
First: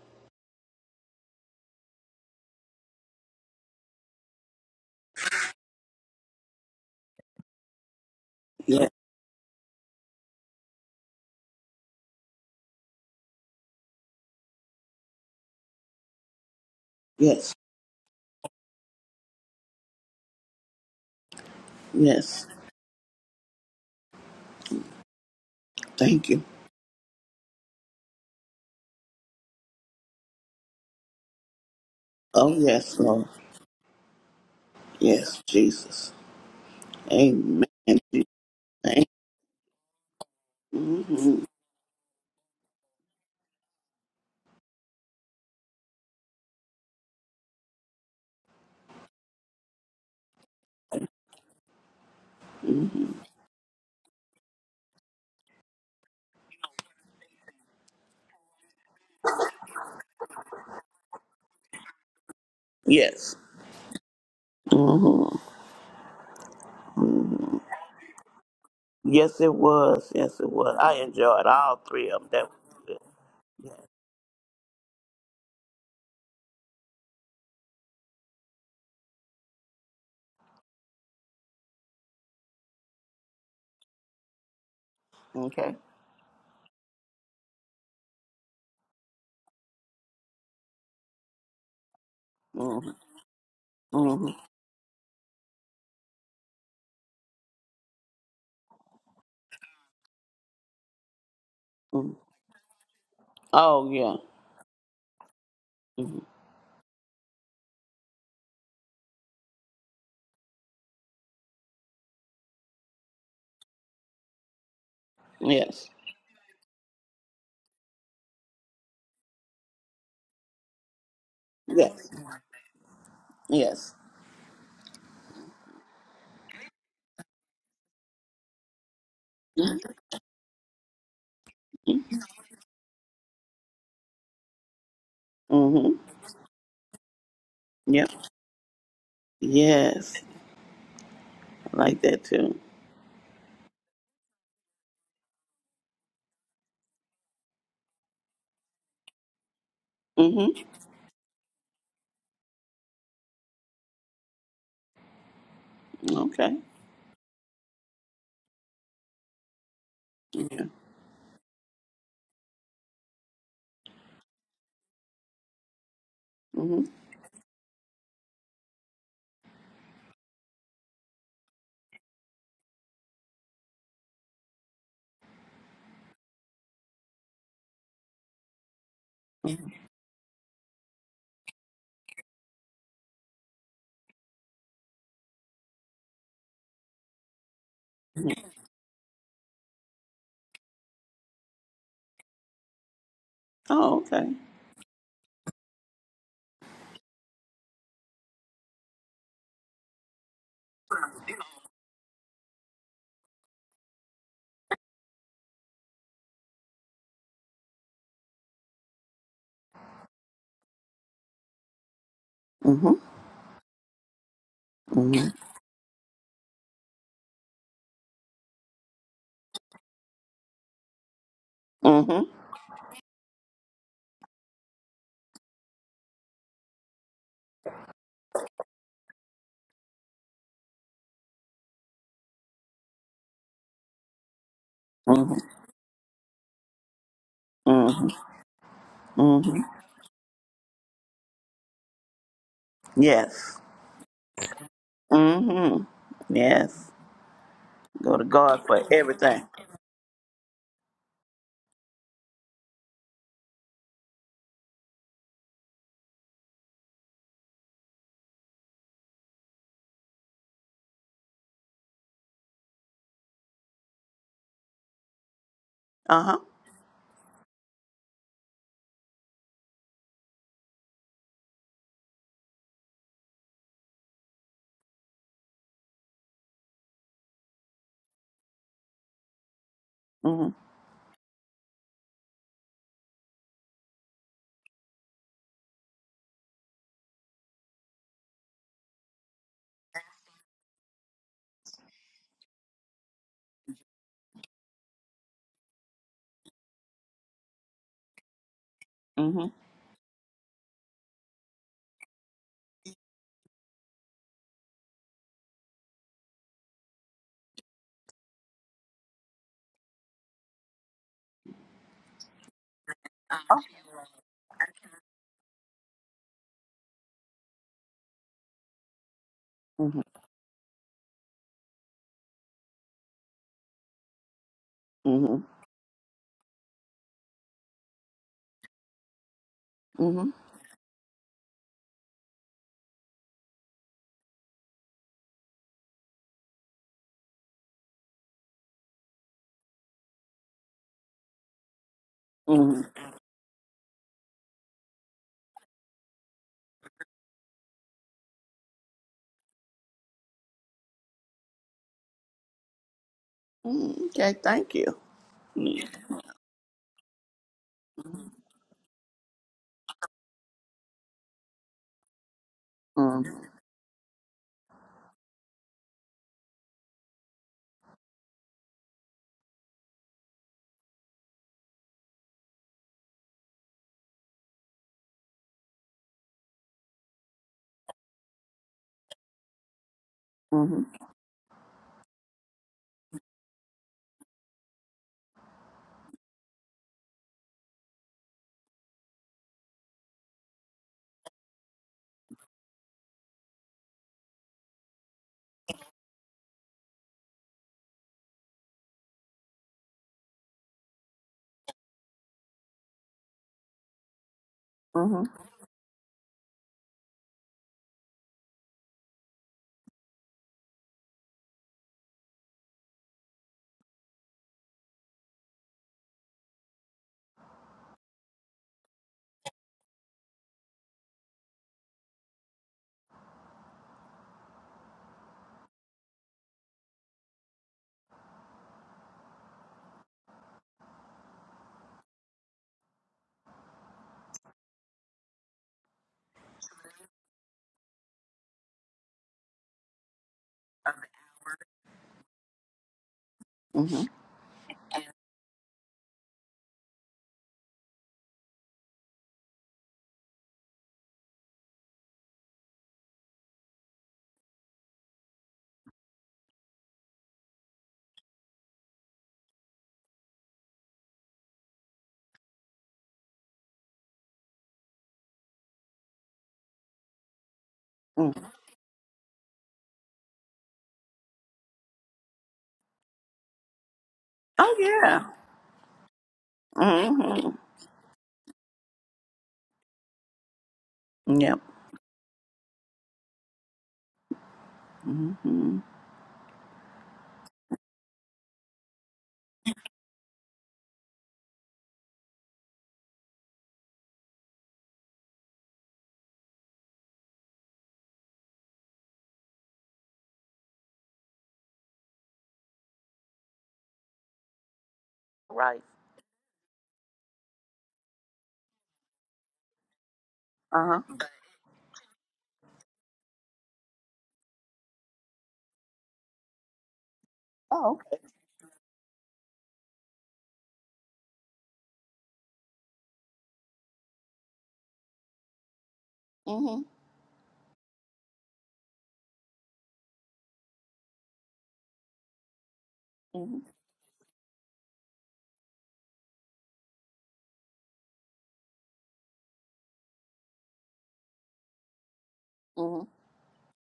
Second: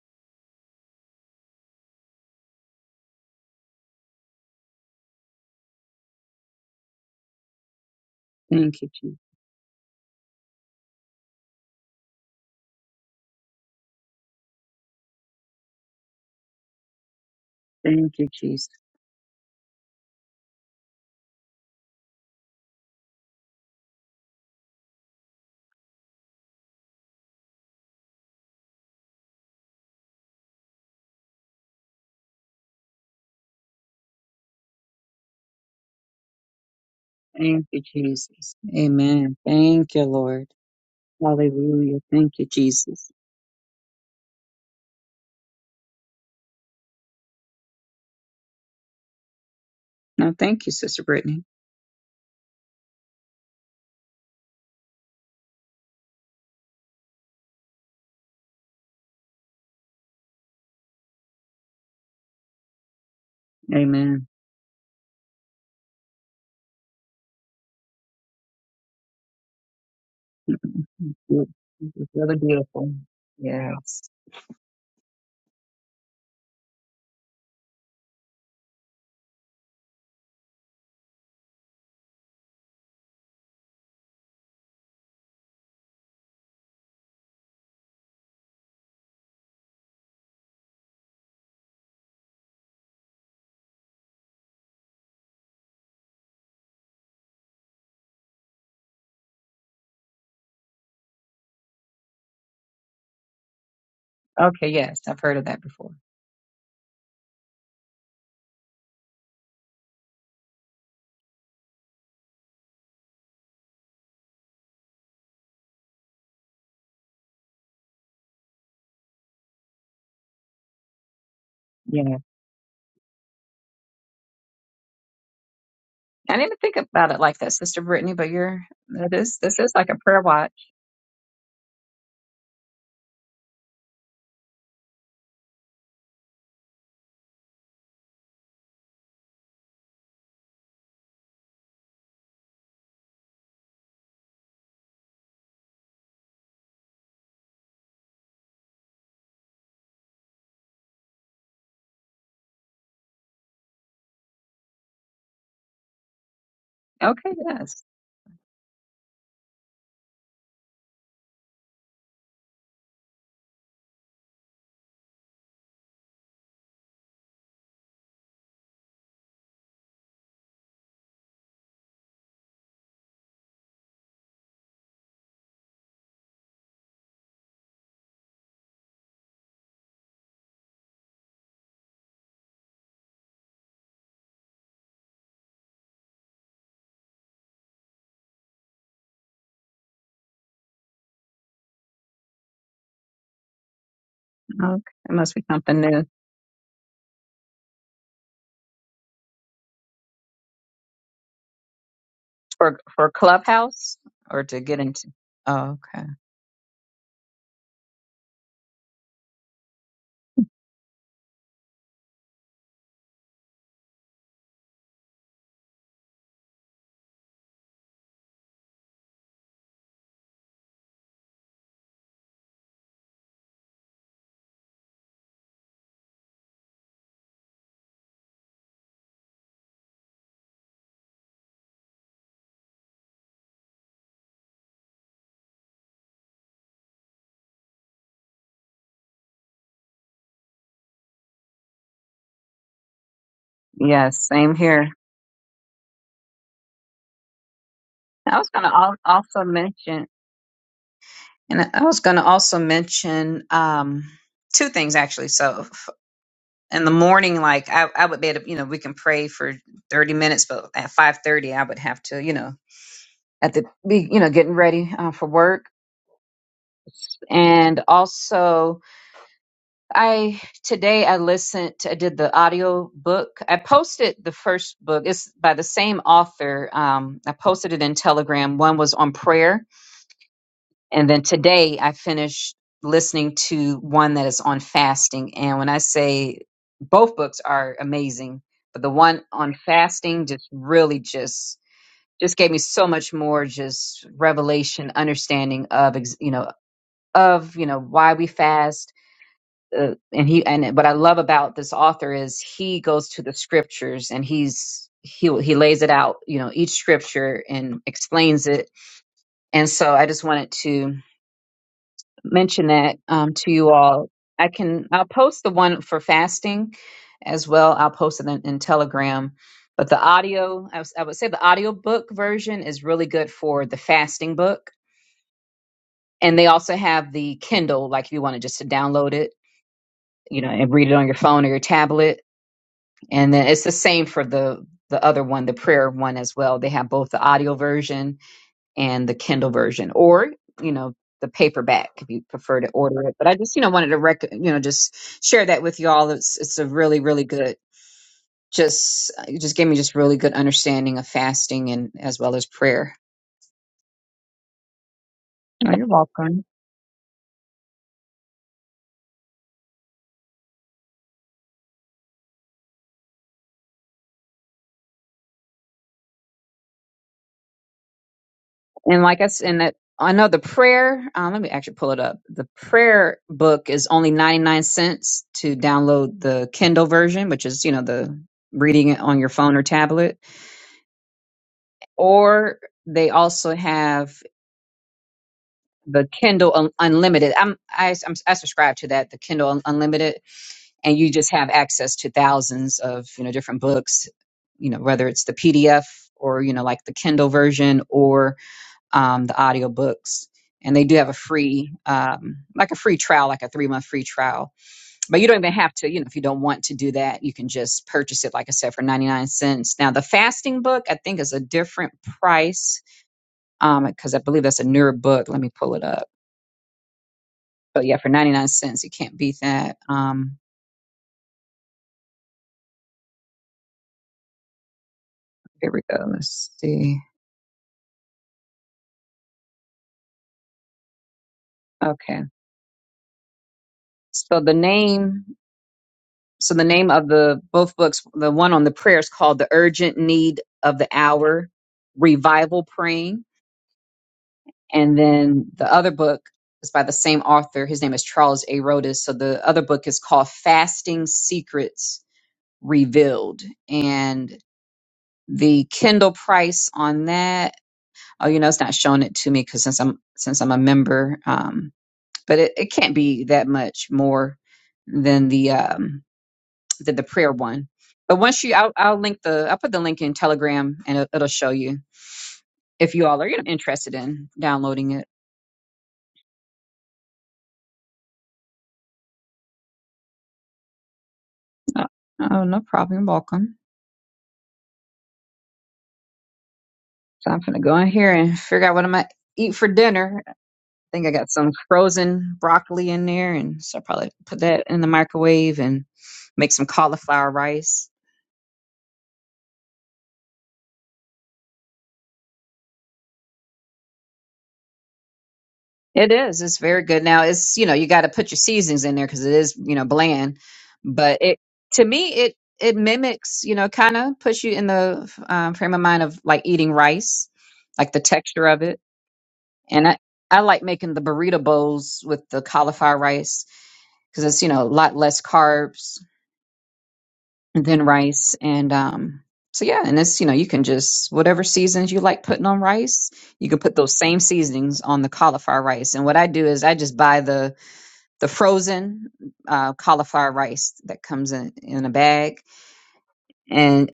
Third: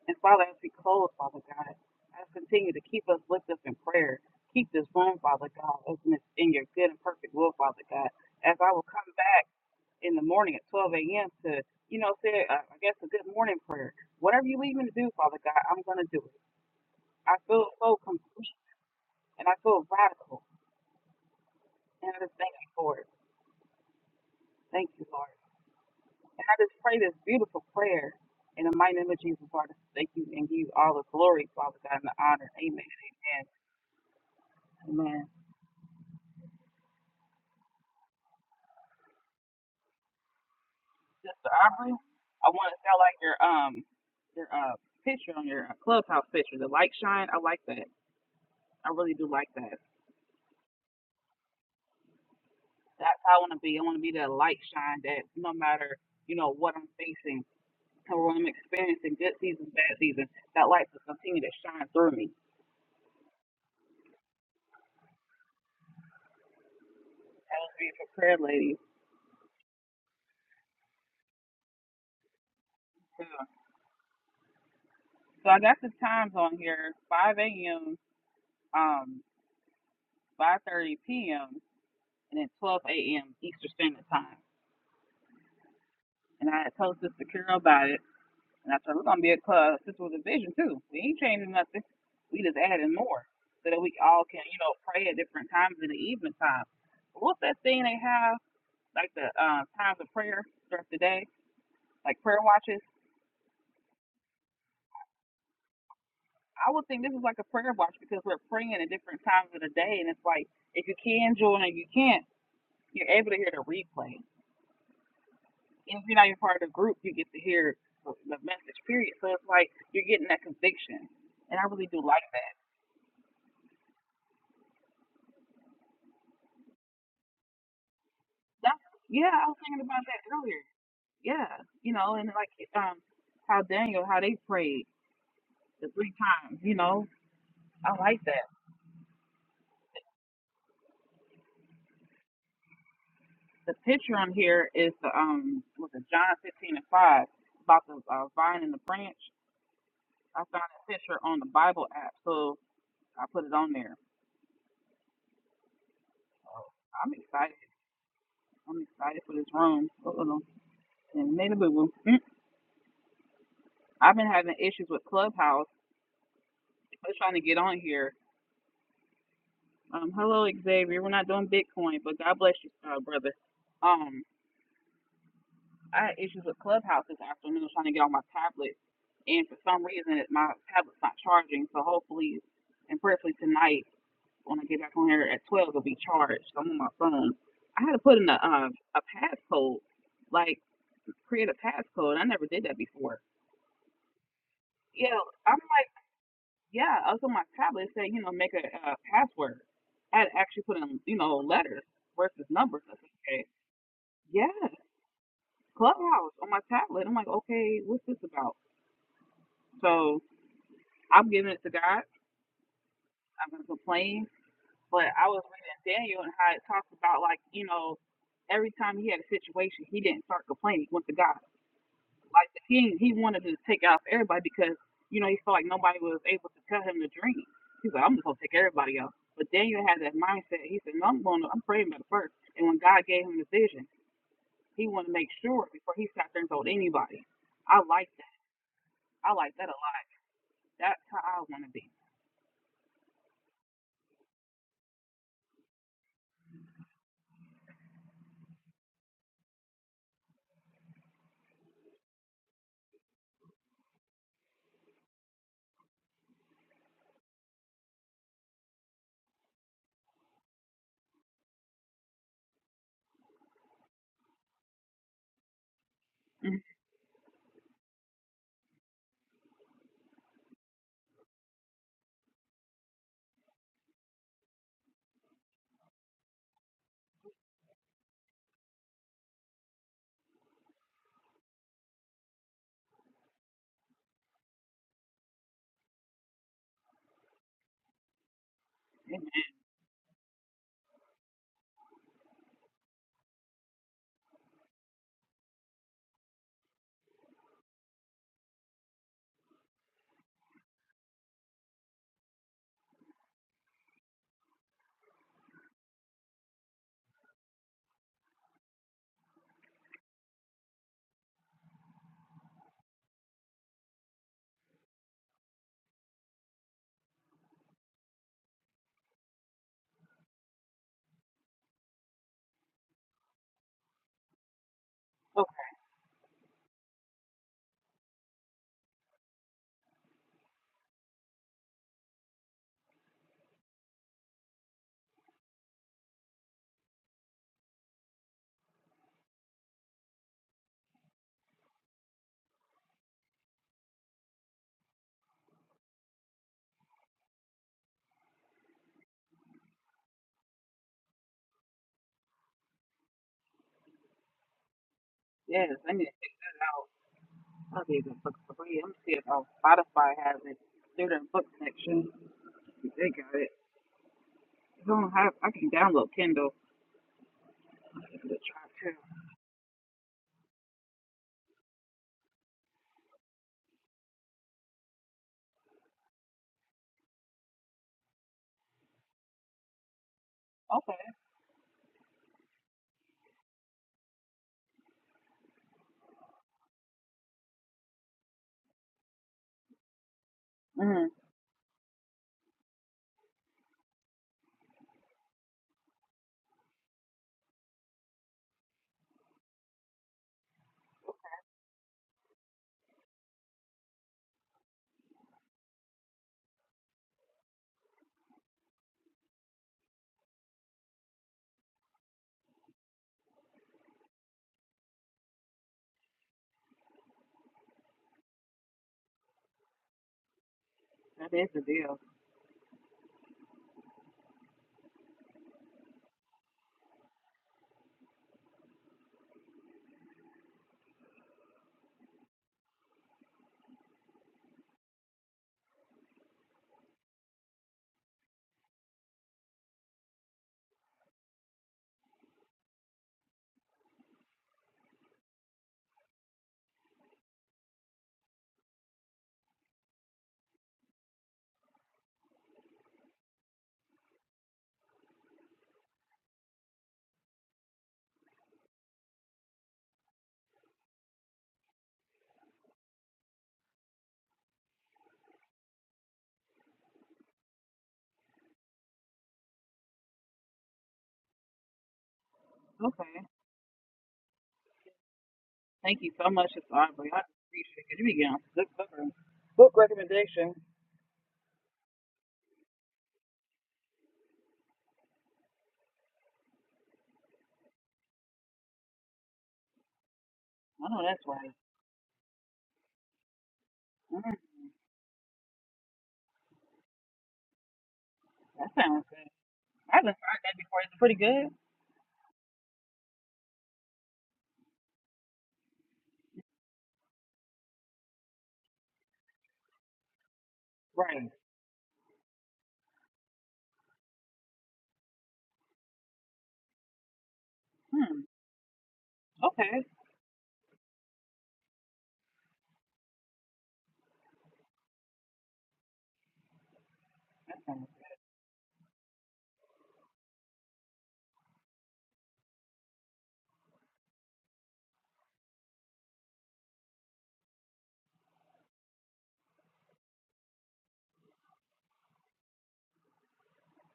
Speaker 1: And Father, as we close, Father God, I just continue to keep us lifted up in prayer. Keep this room, Father God, open it's in your good and perfect will, Father God. As I
Speaker 2: Thank
Speaker 1: will
Speaker 2: you,
Speaker 3: yes,
Speaker 1: come
Speaker 2: Jesus.
Speaker 1: back in the morning at 12 a.m. to, you know, say, uh, I guess, a good morning prayer. Whatever you lead me to do, Father God, I'm going to do it. I
Speaker 3: yes,
Speaker 1: feel so
Speaker 2: Thank you,
Speaker 1: complete
Speaker 2: Jesus.
Speaker 1: And I feel radical. And I just
Speaker 3: yes.
Speaker 1: thank you for it. Thank you, Lord.
Speaker 3: Thank
Speaker 1: And
Speaker 3: you.
Speaker 1: I just pray this beautiful prayer in the mighty name of Jesus, Lord. I Thank you and give you all the glory, Father God, and the honor.
Speaker 3: Oh,
Speaker 1: Amen.
Speaker 3: yes, Lord.
Speaker 1: Amen. Amen.
Speaker 3: Yes, Jesus. Amen.
Speaker 2: Thank you,
Speaker 3: Jesus.
Speaker 2: Jesus.
Speaker 3: Thank
Speaker 2: Amen. Thank you, Lord.
Speaker 3: hmm
Speaker 1: Sister Aubrey,
Speaker 2: Hallelujah. Thank you,
Speaker 1: I want to sound
Speaker 2: Jesus.
Speaker 1: like your um your uh picture on your uh, clubhouse picture, the light shine. I like that. I really do like that.
Speaker 2: Now, thank you, Sister Brittany.
Speaker 3: hmm
Speaker 1: That's how I want to be. I want to be that light shine that no matter you know what I'm facing or what I'm experiencing, good season, bad season, that light will continue to shine through me.
Speaker 3: Yes.
Speaker 2: Amen.
Speaker 3: Mm-hmm.
Speaker 1: That was beautiful prayer, ladies.
Speaker 3: Yes, it was. Yes, it was. I enjoyed
Speaker 2: Yep.
Speaker 3: all
Speaker 2: This is
Speaker 3: three of
Speaker 2: really
Speaker 3: them. That was
Speaker 2: beautiful.
Speaker 3: good.
Speaker 1: Yeah.
Speaker 3: Yes.
Speaker 2: Yes.
Speaker 1: So I got the times on here: 5 a.m., um, 5:30 p.m., and then 12 a.m. Eastern Standard Time.
Speaker 3: Okay.
Speaker 1: And I had told Sister Carol about it, and I said we're gonna be a club. This was a vision too. We ain't changing nothing. We just
Speaker 3: hmm
Speaker 1: adding more so that we all
Speaker 3: hmm
Speaker 1: can, you know, pray at different times in the evening time. What's that thing they have like the uh, times of prayer throughout the day,
Speaker 3: hmm
Speaker 1: like prayer watches?
Speaker 3: Oh, yeah.
Speaker 2: Okay. Yes, I've heard of that before.
Speaker 3: hmm
Speaker 1: I would think this is like a prayer watch because we're praying at different times of the day, and it's like if you can join, and if you can't, you're able to hear the replay.
Speaker 3: Yes.
Speaker 1: And if you're not even part of the group, you get to hear the the message. Period. So it's like you're getting that conviction, and I really do
Speaker 3: Yes.
Speaker 2: Yeah.
Speaker 1: like that.
Speaker 3: Yes.
Speaker 2: I didn't think about it like that, Sister Brittany. But you're
Speaker 1: That's
Speaker 2: that
Speaker 1: yeah,
Speaker 2: is
Speaker 1: I was
Speaker 2: this is
Speaker 3: Mm-hmm.
Speaker 1: thinking
Speaker 2: like a
Speaker 1: about
Speaker 2: prayer
Speaker 1: that
Speaker 2: watch.
Speaker 1: earlier. Yeah, you know, and like um, how Daniel, how they prayed the
Speaker 3: Mm-hmm.
Speaker 1: three times. You know, I
Speaker 3: Yep.
Speaker 1: like that.
Speaker 3: Yes. I like that too.
Speaker 1: The picture on here is the um, was it John 15 and 5 about the uh, vine and the branch I
Speaker 3: Mm-hmm.
Speaker 1: found a picture on the Bible app, so I put it on there.
Speaker 3: Okay.
Speaker 1: I'm
Speaker 2: Okay.
Speaker 1: excited.
Speaker 2: Yes.
Speaker 1: I'm excited for this room. Uh-oh.
Speaker 3: Yeah.
Speaker 1: And made a boo boo. Mm. I've been having issues with Clubhouse.
Speaker 3: hmm
Speaker 1: I'm trying to get on here. Um, hello Xavier. We're not doing Bitcoin, but God bless you, uh, brother. Um, I had issues with Clubhouse this afternoon trying to get on my tablet, and for some reason it, my tablet's not charging. So hopefully and prayerfully tonight when I get back on here at 12 it'll be charged. So I'm on my phone. I had to put in a um a passcode, like create a passcode. I never did that before.
Speaker 3: Oh, okay.
Speaker 2: Okay. It
Speaker 1: Yeah,
Speaker 2: must be
Speaker 1: I'm
Speaker 2: something
Speaker 1: like,
Speaker 2: new
Speaker 1: yeah, I was on my tablet it said, you know, make a, uh password. I had to actually put in, you know, letters versus
Speaker 2: for
Speaker 1: numbers. I
Speaker 2: for
Speaker 1: said, okay,
Speaker 2: Clubhouse or to
Speaker 1: yeah,
Speaker 2: get into. Oh, Okay.
Speaker 1: Clubhouse on my tablet. I'm like, okay, what's this about? So I'm giving it to God.
Speaker 3: hmm
Speaker 1: I'm gonna complain But
Speaker 3: hmm
Speaker 1: I was reading Daniel and how it talks about like you know every time he had a situation, he didn't start complaining. He went to God.
Speaker 3: hmm
Speaker 1: Like the king, he wanted to take out everybody because you know he felt like nobody was able to tell him the dream. He's like, I'm just gonna take everybody out. But Daniel had that mindset. He said, No, I'm going. to I'm praying about it first. And when God gave him the vision, he wanted to make
Speaker 3: hmm
Speaker 1: sure before he sat there and told anybody. I
Speaker 3: hmm
Speaker 1: like that. I like
Speaker 3: hmm
Speaker 1: that a lot. That's how I want to be.
Speaker 3: Yes.
Speaker 2: Yes. Same here.
Speaker 3: hmm Yes. Go to
Speaker 2: I was
Speaker 3: God
Speaker 2: going
Speaker 3: for
Speaker 2: to
Speaker 3: everything.
Speaker 2: also mention, and I was going to also mention um, two things actually. So f- in the morning, like I, I would be able, you know, we can pray for thirty minutes, but at five thirty, I would have to, you know, at the be, you know, getting ready uh, for work.
Speaker 3: Uh huh.
Speaker 1: Mhm.
Speaker 2: And also, I today I listened. I did the audio book. I posted the first book. It's by the same author. Um, I posted it in Telegram. One was on prayer,
Speaker 3: hmm
Speaker 2: And then today I finished listening to one that is on fasting. And when I say both books are amazing, but the one on fasting just really just just gave me so much more just revelation, understanding of ex- you know of you know why we fast.
Speaker 3: hmm
Speaker 2: Uh, and he and what I love about this author is he goes to the scriptures and he's he he lays it out you know each scripture and explains it. And so I just wanted to mention that um, to you all. I can I'll post the one for fasting as well. I'll post it in, in Telegram. But the
Speaker 3: hmm
Speaker 2: audio, I, was, I would say the audiobook version is really good for the fasting book.
Speaker 3: hmm
Speaker 1: Okay.
Speaker 2: And they also have the Kindle, like if you wanted just to download it,
Speaker 3: hmm
Speaker 2: you know, and read it on your phone or your tablet. And then it's the same for the the other one, the prayer one as well. They have both the audio version and the Kindle version, or you know the paperback if you prefer to
Speaker 3: hmm
Speaker 2: order it. But I just you know wanted to rec- you know just share that with you all. It's it's a really really good just it just gave me just really good understanding of fasting and as well as prayer.
Speaker 3: Okay. Thank you.
Speaker 2: Oh,
Speaker 1: Yes,
Speaker 2: you're
Speaker 1: I
Speaker 3: Mm-hmm.
Speaker 1: need to
Speaker 2: welcome.
Speaker 1: get out. I gave them books for free. I'm seeing if uh, Spotify has it. They're book section. They got it. I don't have. I can download Kindle. I can give it a try too.
Speaker 2: And like I s- and that I know the prayer. Um, let me actually pull it up. The prayer book is only ninety nine cents to download the Kindle version, which is you know the reading it on your phone or tablet,
Speaker 3: hmm
Speaker 1: Okay.
Speaker 2: or they also have the Kindle Un- Unlimited. I'm I, I'm I subscribe to that, the Kindle Un- Unlimited, and
Speaker 1: Mm,
Speaker 2: you just have access to thousands of you know different books. You know whether it's the PDF or you know like the Kindle version or um, the audio books, and they do have a free um, like a free trial, like a three month free trial. But
Speaker 3: hmm
Speaker 2: you don't even have to you know if you don't want to do that, you can just purchase it like I said for ninety nine cents. Now the fasting book I think is a different price because I believe that's a newer book. Let me pull it up So yeah, for 99 cents, you can't beat that. Um,
Speaker 1: that is the deal.
Speaker 2: here we go. Let's see. Okay. So the name, so the name of the both books, the one on the prayer is called The Urgent Need of the Hour, Revival Praying. And then the other book is by the same author. His name is Charles A. Rodas. So the other book is called Fasting Secrets Revealed. And the Kindle price on that oh you know it's not showing it to me because since i'm since i'm a member um, but it, it can't be that much more than the um than the prayer one. But
Speaker 3: hmm
Speaker 2: once you, I'll, I'll link the, I'll put the link in Telegram, and it, it'll show you if you
Speaker 1: Okay.
Speaker 2: all are interested in
Speaker 3: Oh
Speaker 2: downloading it.
Speaker 3: yeah.
Speaker 1: Thank you so much, Miss Aubrey. I
Speaker 3: hmm
Speaker 1: appreciate it. You be getting good covering.
Speaker 3: Yep.
Speaker 2: Oh, oh, no problem. You're welcome.
Speaker 3: hmm
Speaker 2: So I'm gonna go in here and figure out what I'm gonna eat for dinner. I
Speaker 1: I know
Speaker 2: think I
Speaker 1: that's
Speaker 2: got some
Speaker 1: right.
Speaker 2: frozen broccoli in there, and so I'll probably
Speaker 1: Mm,
Speaker 2: put that in the microwave and make some cauliflower rice.
Speaker 1: that sounds good. I haven't tried that before. Is it pretty good?
Speaker 3: Right.
Speaker 2: It is. It's very good. Now it's, you know, you got to put your seasonings in there because it is, you know, bland.
Speaker 3: Uh huh.
Speaker 2: But
Speaker 1: Right.
Speaker 2: it, to me, it it mimics, you know, kind of puts you in the um, frame of mind of like eating rice, like
Speaker 3: Oh
Speaker 2: the
Speaker 3: okay.
Speaker 1: Hmm.
Speaker 2: texture of it.
Speaker 1: Okay.
Speaker 2: And I I like making the burrito bowls with the cauliflower rice because it's, you know, a lot less carbs
Speaker 3: hmm
Speaker 1: That
Speaker 2: than
Speaker 1: sounds-
Speaker 2: rice. And um, so yeah, and it's, you know, you can just whatever seasons you like putting on rice, you can put those same seasonings on the cauliflower rice. And what I do is I just buy the the frozen uh, cauliflower rice that comes in, in a bag.
Speaker 3: hmm
Speaker 2: And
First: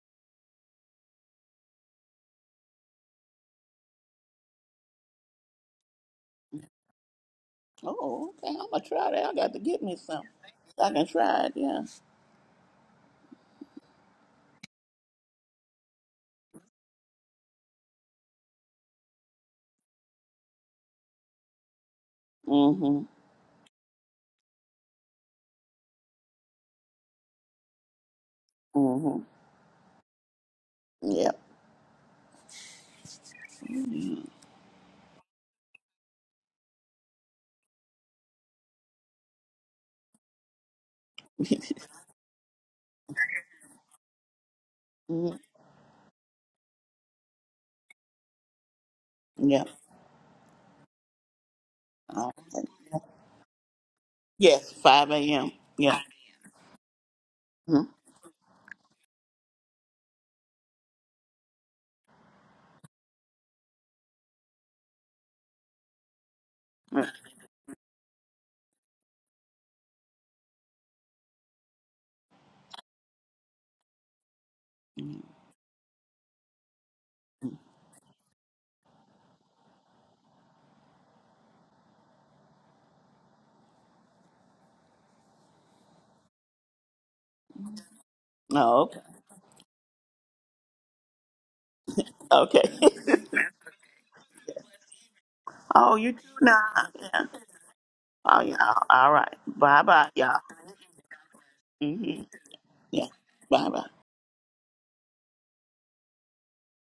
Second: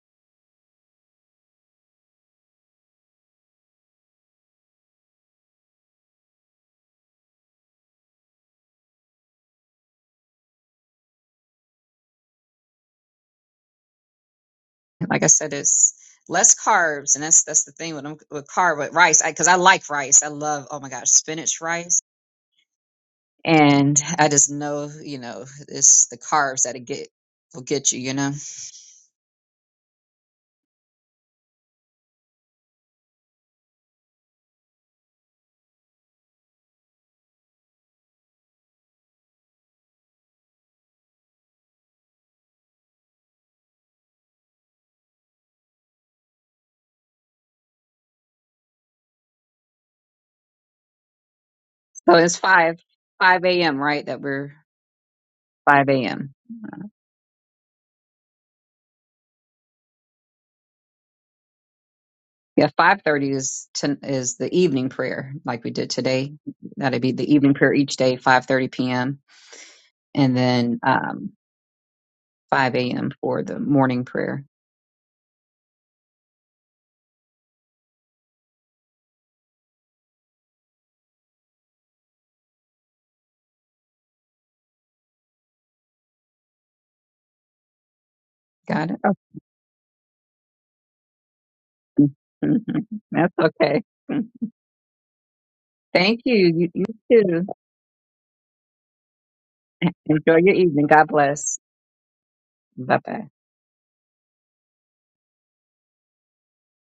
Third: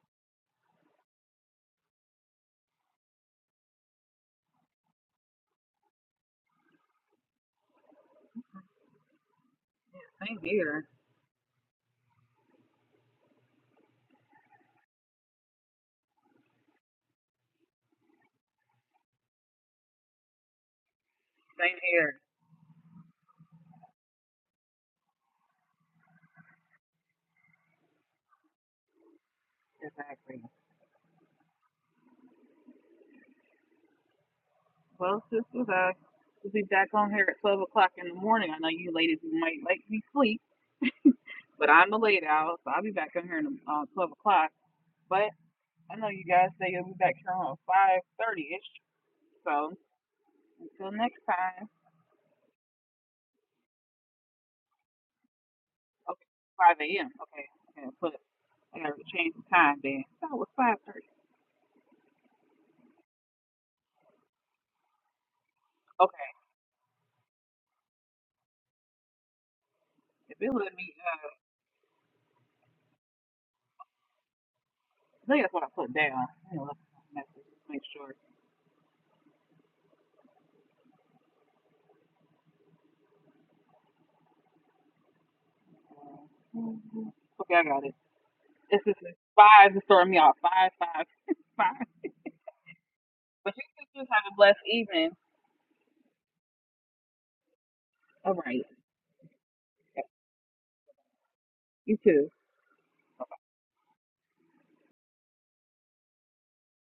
Speaker 3: Oh, okay. I'm gonna try that. I got to get me some.
Speaker 1: Same
Speaker 3: So
Speaker 1: here.
Speaker 3: I can try it. Yeah.
Speaker 2: like I said, it's less carbs, and that's that's the thing with with carb with rice because I, 'cause I like rice. I love oh my gosh spinach
Speaker 1: Same
Speaker 2: rice,
Speaker 1: here.
Speaker 3: Mhm.
Speaker 2: and I just know you know it's the carbs that it get will get you. You know,
Speaker 3: Mhm.
Speaker 1: Exactly.
Speaker 3: Yep. Mhm.
Speaker 1: Well, sisters, I will be back on here at 12 o'clock in the morning. I know you ladies might like be sleep, but
Speaker 3: [laughs]
Speaker 1: I'm a late owl, so I'll be back on here at uh, 12 o'clock. But
Speaker 3: Mhm.
Speaker 1: I know you guys say you'll be back here on 5.30ish,
Speaker 3: Yep.
Speaker 1: so until next time.
Speaker 2: so it's
Speaker 3: Okay.
Speaker 2: five five a.m. right that we're
Speaker 3: Yes. Five a.m.
Speaker 2: five
Speaker 3: Yeah.
Speaker 1: Okay,
Speaker 2: a.m.
Speaker 1: 5 a.m. Okay, okay,
Speaker 3: Mm-hmm.
Speaker 1: put I gotta change the time then. I thought it was 5.30.
Speaker 2: Yeah, five thirty is ten, is the evening prayer like we did
Speaker 1: Okay,
Speaker 2: today. That'd be the evening prayer each day, five thirty p.m. And
Speaker 1: if it let
Speaker 2: then
Speaker 1: me, uh,
Speaker 2: um, 5 a.m. for the morning prayer.
Speaker 1: I
Speaker 3: Mm-hmm.
Speaker 1: think that's what I put down. I'm gonna look at my message, make sure. Okay, I got it.
Speaker 3: Oh,
Speaker 1: It's
Speaker 2: Got it?
Speaker 3: okay.
Speaker 1: just
Speaker 2: Oh,
Speaker 1: five to start me off. Five, five, [laughs] five.
Speaker 2: [laughs]
Speaker 3: Okay.
Speaker 2: mhm.
Speaker 3: [laughs]
Speaker 2: That's
Speaker 1: But
Speaker 2: okay.
Speaker 1: you, you
Speaker 2: [laughs]
Speaker 1: have a blessed evening.
Speaker 3: oh, you do
Speaker 2: Thank you. You, you
Speaker 3: not. Yeah.
Speaker 2: too.
Speaker 1: All
Speaker 3: Oh,
Speaker 1: right.
Speaker 3: yeah. All right. Bye, bye,
Speaker 2: Enjoy
Speaker 3: y'all.
Speaker 2: your evening. God bless.
Speaker 1: You
Speaker 3: Mhm.
Speaker 1: too.
Speaker 2: Bye
Speaker 3: Yeah.
Speaker 2: bye.
Speaker 3: Bye, bye.